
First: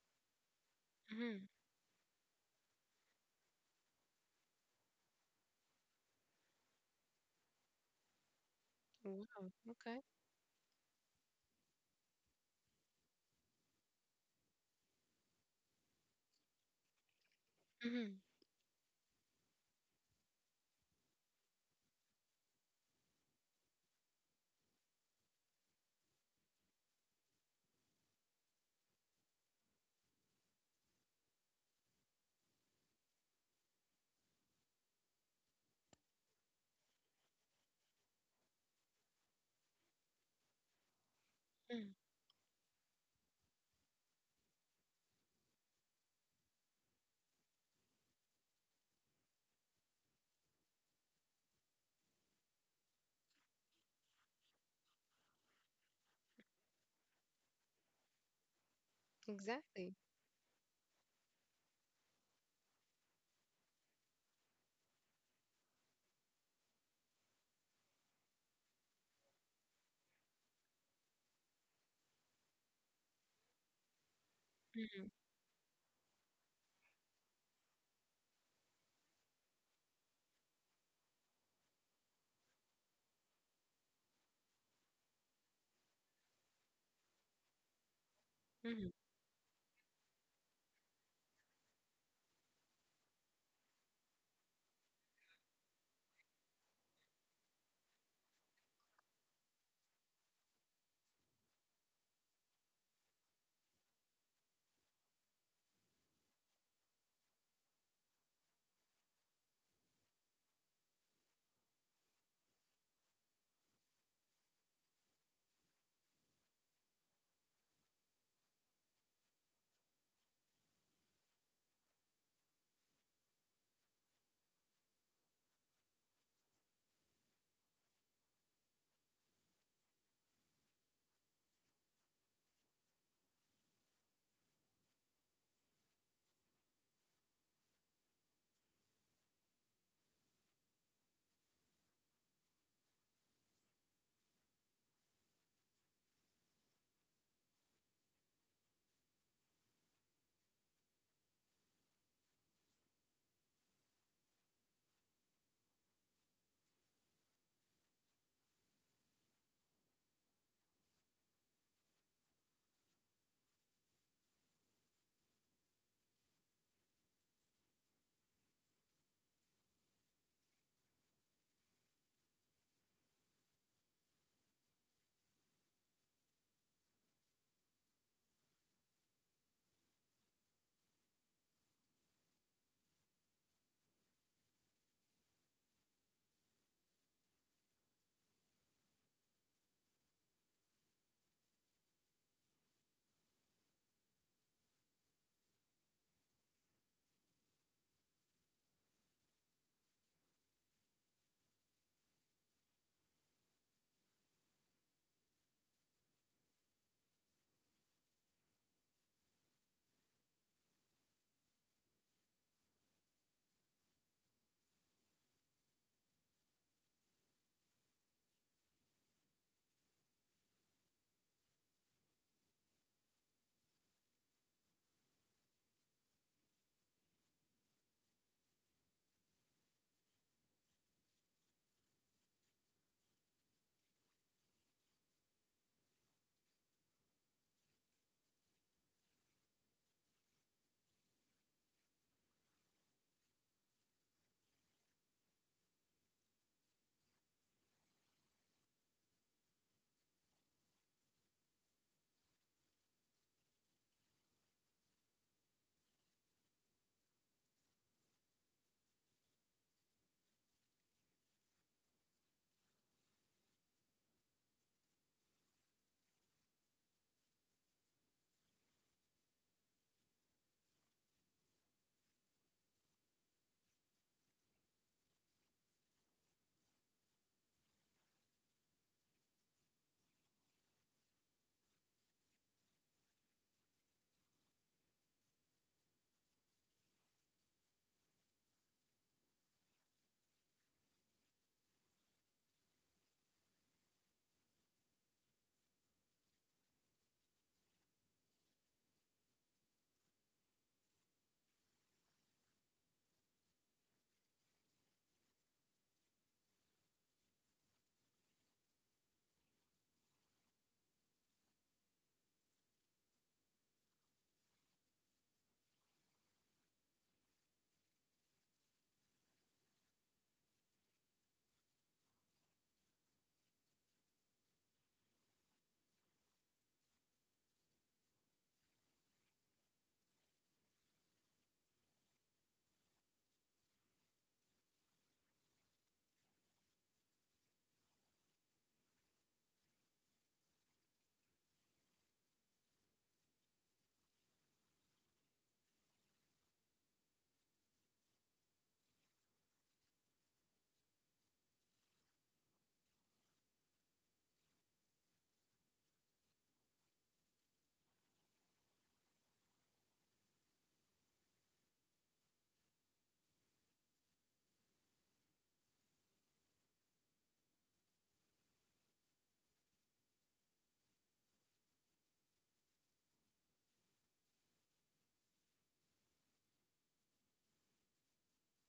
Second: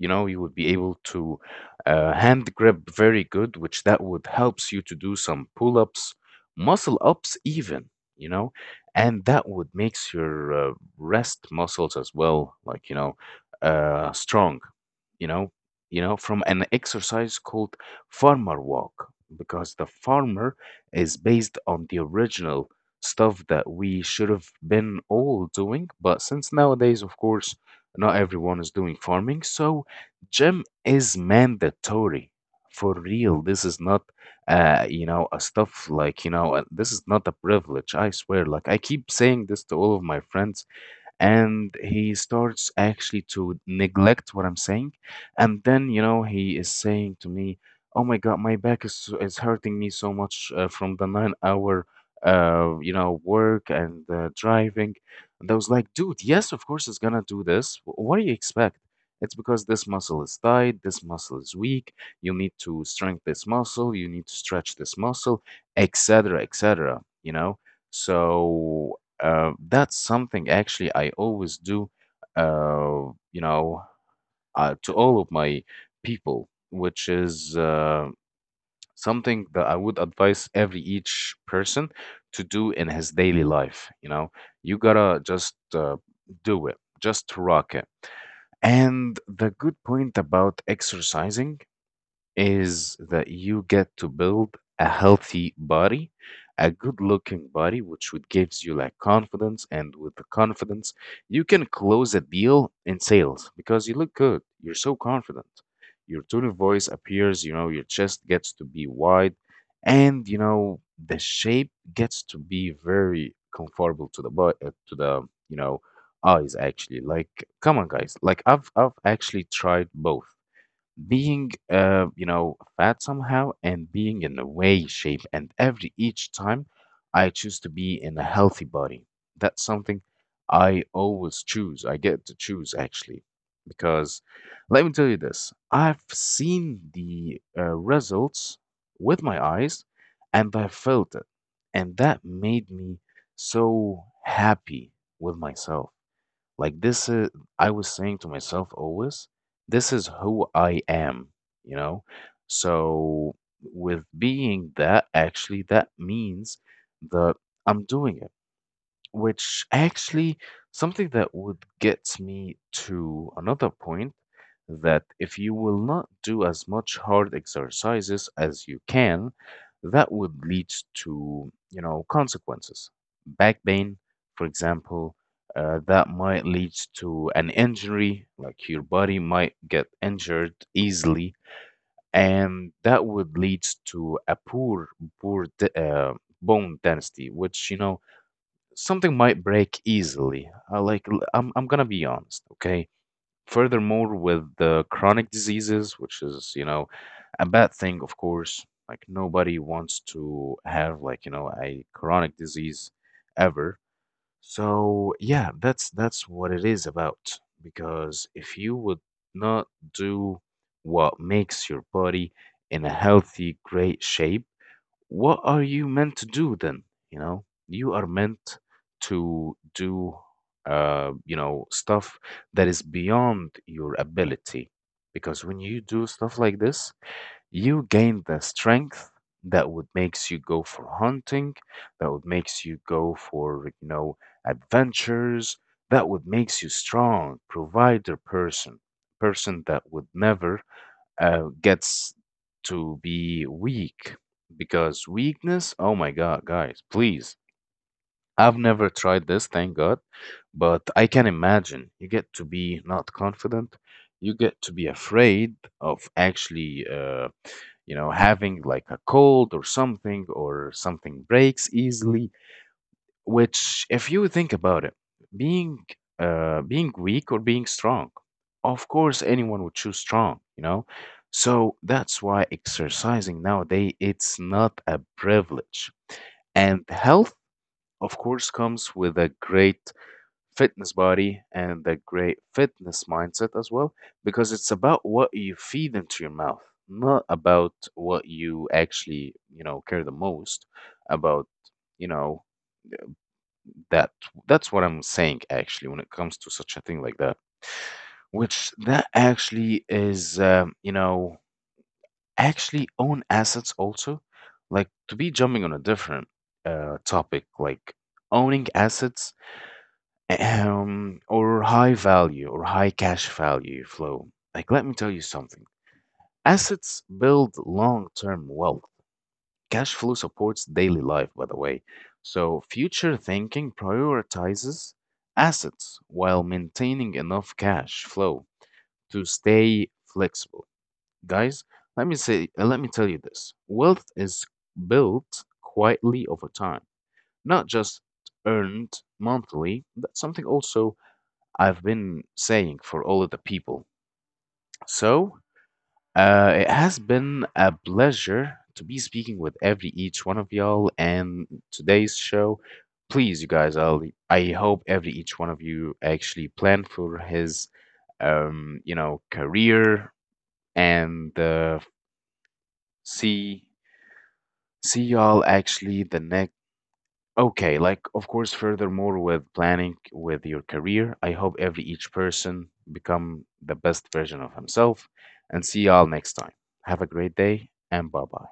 S1: you know, you would be able to hand grip very good, which that would helps you to do some pull-ups, muscle ups even, you know, and
S2: Wow,
S1: that would
S2: okay.
S1: makes your rest muscles as well, like you know, strong, you know, you know, from an exercise called
S2: Mhm.
S1: farmer walk because the farmer is based on the original stuff that we should have been all doing, but since nowadays of course not everyone is doing farming, so gym is mandatory for real. This is not, you know, a stuff like, you know, this is not a privilege. I swear. Like, I keep saying this to all of my friends and
S2: Mm.
S1: he starts actually to neglect what I'm saying. And then, you know, he is saying to me, "Oh my God, my back is hurting me so much from the 9 hour, you know, work and driving." And I was like, "Dude, yes, of course it's gonna do this. What do you expect?" It's because this
S2: Exactly.
S1: muscle is tight, this muscle is weak. You need to strengthen this muscle, you need to stretch this muscle, etc., etc. You know, so that's something actually I always do, you know, to
S2: Mhm.
S1: all of my people, which is something that I would advise every each person to do in his daily life. You know, you gotta just do it, just rock it.
S2: Mhm.
S1: And the good point about exercising is that you get to build a healthy body, a good looking body, which would gives you like confidence. And with the confidence, you can close a deal in sales because you look good. You're so confident. Your tone of voice appears, you know, your chest gets to be wide and, you know, the shape gets to be very comfortable to the body, to the, you know, eyes actually. Like, come on guys, like I've actually tried both being you know fat somehow and being in a way shape, and every each time I choose to be in a healthy body. That's something I always choose, I get to choose actually, because let me tell you this, I've seen the results with my eyes and I felt it, and that made me so happy with myself. Like this is, I was saying to myself always, this is who I am, you know? So with being that, actually, that means that I'm doing it. Which actually something that would get me to another point, that if you will not do as much hard exercises as you can, that would lead to, you know, consequences. Back pain, for example, that might lead to an injury, like your body might get injured easily, and that would lead to a poor, poor de- uh, bone density, which, you know, something might break easily. I'm gonna be honest, okay? Furthermore, with the chronic diseases, which is, you know, a bad thing, of course. Like nobody wants to have like, you know, a chronic disease ever. So yeah, that's what it is about. Because if you would not do what makes your body in a healthy, great shape, what are you meant to do then? You know, you are meant to do, you know, stuff that is beyond your ability. Because when you do stuff like this, you gain the strength that would makes you go for hunting, that would makes you go for, you know, adventures, that would makes you strong, provider person, person that would never gets to be weak because weakness, oh my God, guys, please. I've never tried this, thank God, but I can imagine you get to be not confident, you get to be afraid of actually, you know, having like a cold or something breaks easily, which, if you think about it, being being weak or being strong, of course, anyone would choose strong, you know. So that's why exercising nowadays it's not a privilege. And health, of course, comes with a great fitness body and a great fitness mindset as well, because it's about what you feed into your mouth, not about what you actually, you know, care the most about, you know, that that's what I'm saying actually when it comes to such a thing like that. Which that actually is, you know, actually own assets also. Like to be jumping on a different topic, like owning assets, or high value or high cash value flow. Like let me tell you something. Assets build long-term wealth. Cash flow supports daily life, by the way. So, future thinking prioritizes assets while maintaining enough cash flow to stay flexible. Guys, let me say, let me tell you this. Wealth is built quietly over time, not just earned monthly. That's something also I've been saying for all of the people. So, it has been a pleasure to be speaking with every each one of y'all and today's show. Please, you guys, I hope every each one of you actually plan for his, you know, career and see y'all actually the next. Okay, like of course, furthermore with planning with your career, I hope every each person become the best version of himself, and see y'all next time. Have a great day and bye bye.